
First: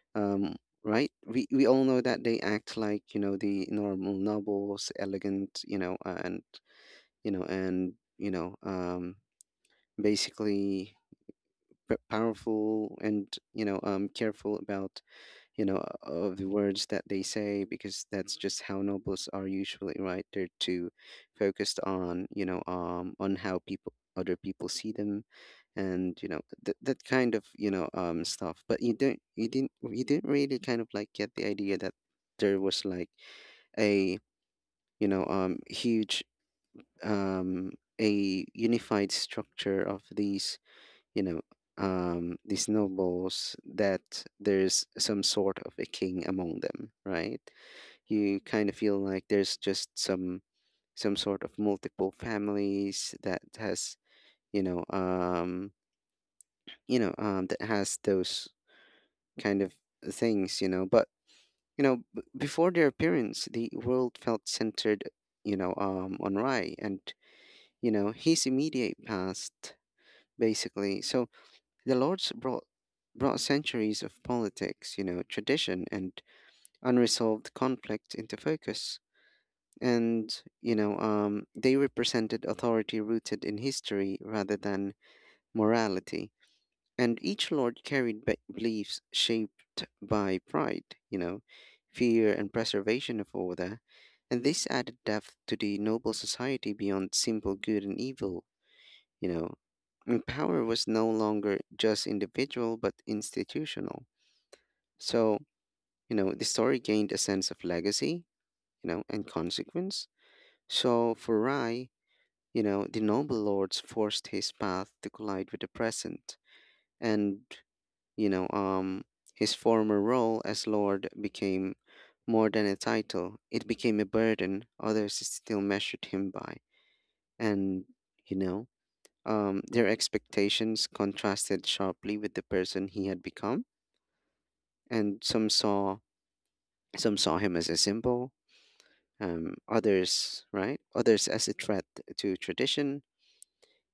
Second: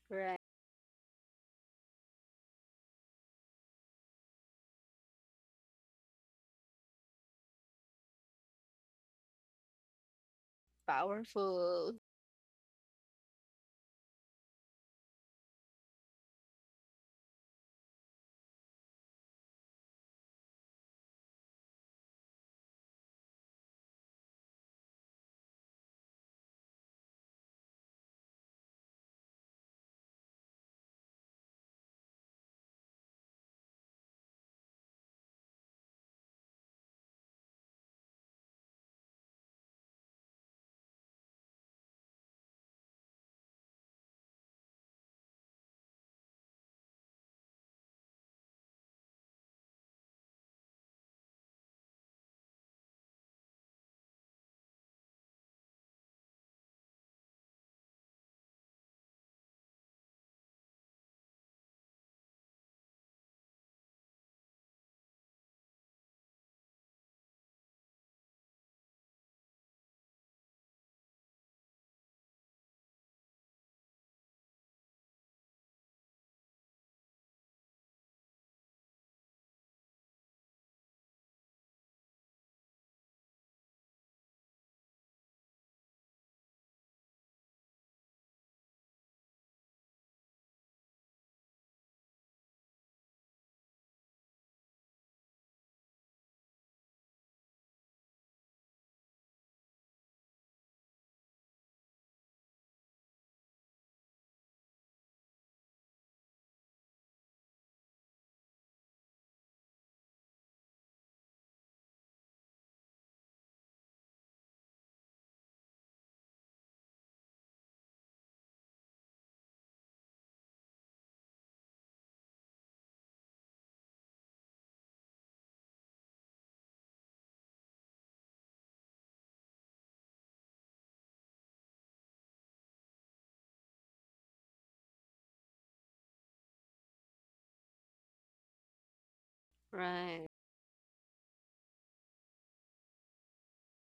Speaker 2: Right.
Speaker 1: um right? We all know that they act like, you know, the normal nobles, elegant, you know, and basically
Speaker 2: Powerful.
Speaker 1: powerful and, careful about, you know, of the words that they say because that's just how nobles are usually, right? They're too focused on, on how people other people see them, and, that kind of, stuff. But you don't, you didn't really kind of like get the idea that there was like a, huge um a unified structure of these, you know, the snowballs, that there's some sort of a king among them, right? You kind of feel like there's just some sort of multiple families that has, you know um that has those kind of things, you know. But, you know, before their appearance, the world felt centered, on Rai and, you know, his immediate past, basically. So the lords brought centuries of politics, you know, tradition and unresolved conflict into focus. And, they represented authority rooted in history rather than morality. And each lord carried beliefs shaped by pride, you know, fear and preservation of order. And this added depth to the noble society beyond simple good and evil, you know. And power was no longer just individual but institutional. So, you know, the story gained a sense of legacy, you know, and consequence. So for Rai, you know, the noble lords forced his path to collide with the present. And, you know, um, his former role as lord became more than a title, it became a burden others still measured him by. And, you know, their expectations contrasted sharply with the person he had become. And some saw him as a symbol,
Speaker 2: Right.
Speaker 1: others, right? Others as a threat to tradition.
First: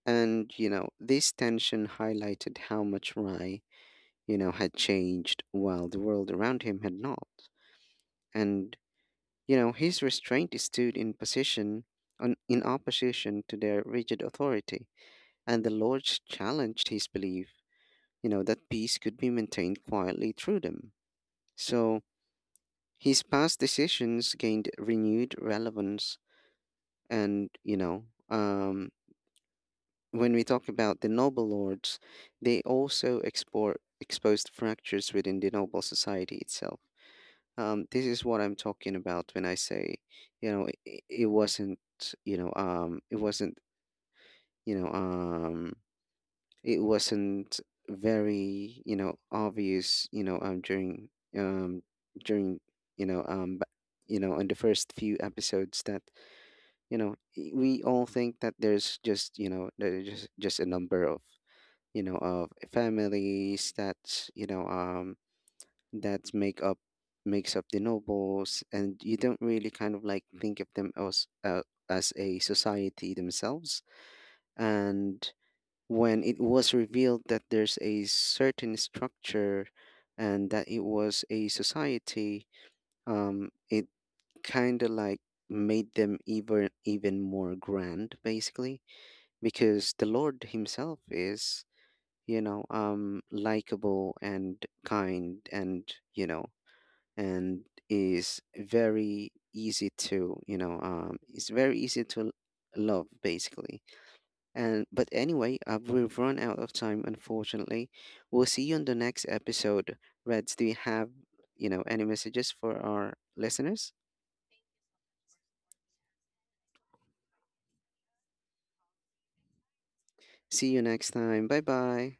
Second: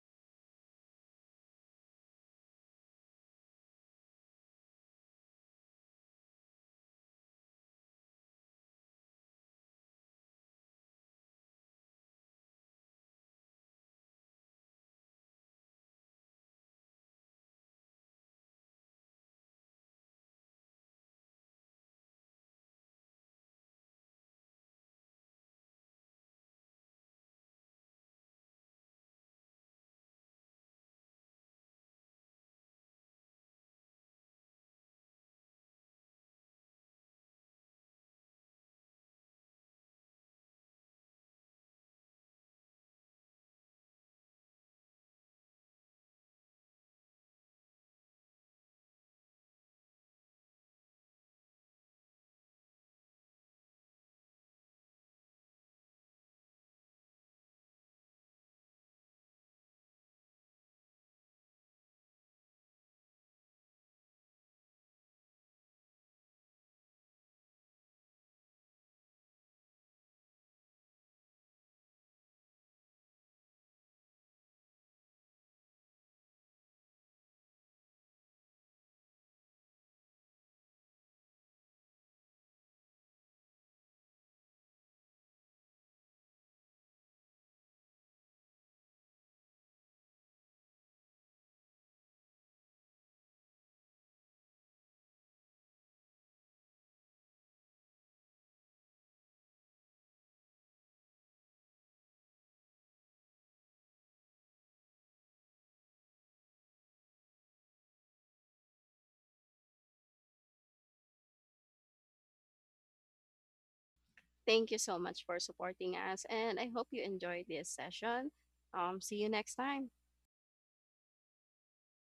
Speaker 1: And, you know, this tension highlighted how much Rai, you know, had changed while the world around him had not. And, you know, his restraint stood in position in opposition to their rigid authority. And the lords challenged his belief, you know, that peace could be maintained quietly through them. So his past decisions gained renewed relevance. And, um, when we talk about the noble lords, they also exposed fractures within the noble society itself. This is what I'm talking about when I say, you know, it wasn't, it wasn't, you know, um, it wasn't very, you know, obvious, um, during, you know, um, ba- you know, in the first few episodes that, you know, we all think that there's just, you know, there's just a number of, you know, of families that, you know um that makes up the nobles, and you don't really kind of like think of them as a society themselves. And when it was revealed that there's a certain structure and that it was a society, it kind of like made them even more grand, basically, because the lord himself is, likable and kind, and, you know, and is very easy to, it's very easy to love, basically. And, but anyway, we've run out of time, unfortunately. We'll see you on the next episode. Reds, do you have, you know, any messages for our listeners?
Speaker 2: Thank you so much for supporting us. And I hope you enjoyed this session. See you next time.
Speaker 1: See you next time. Bye bye.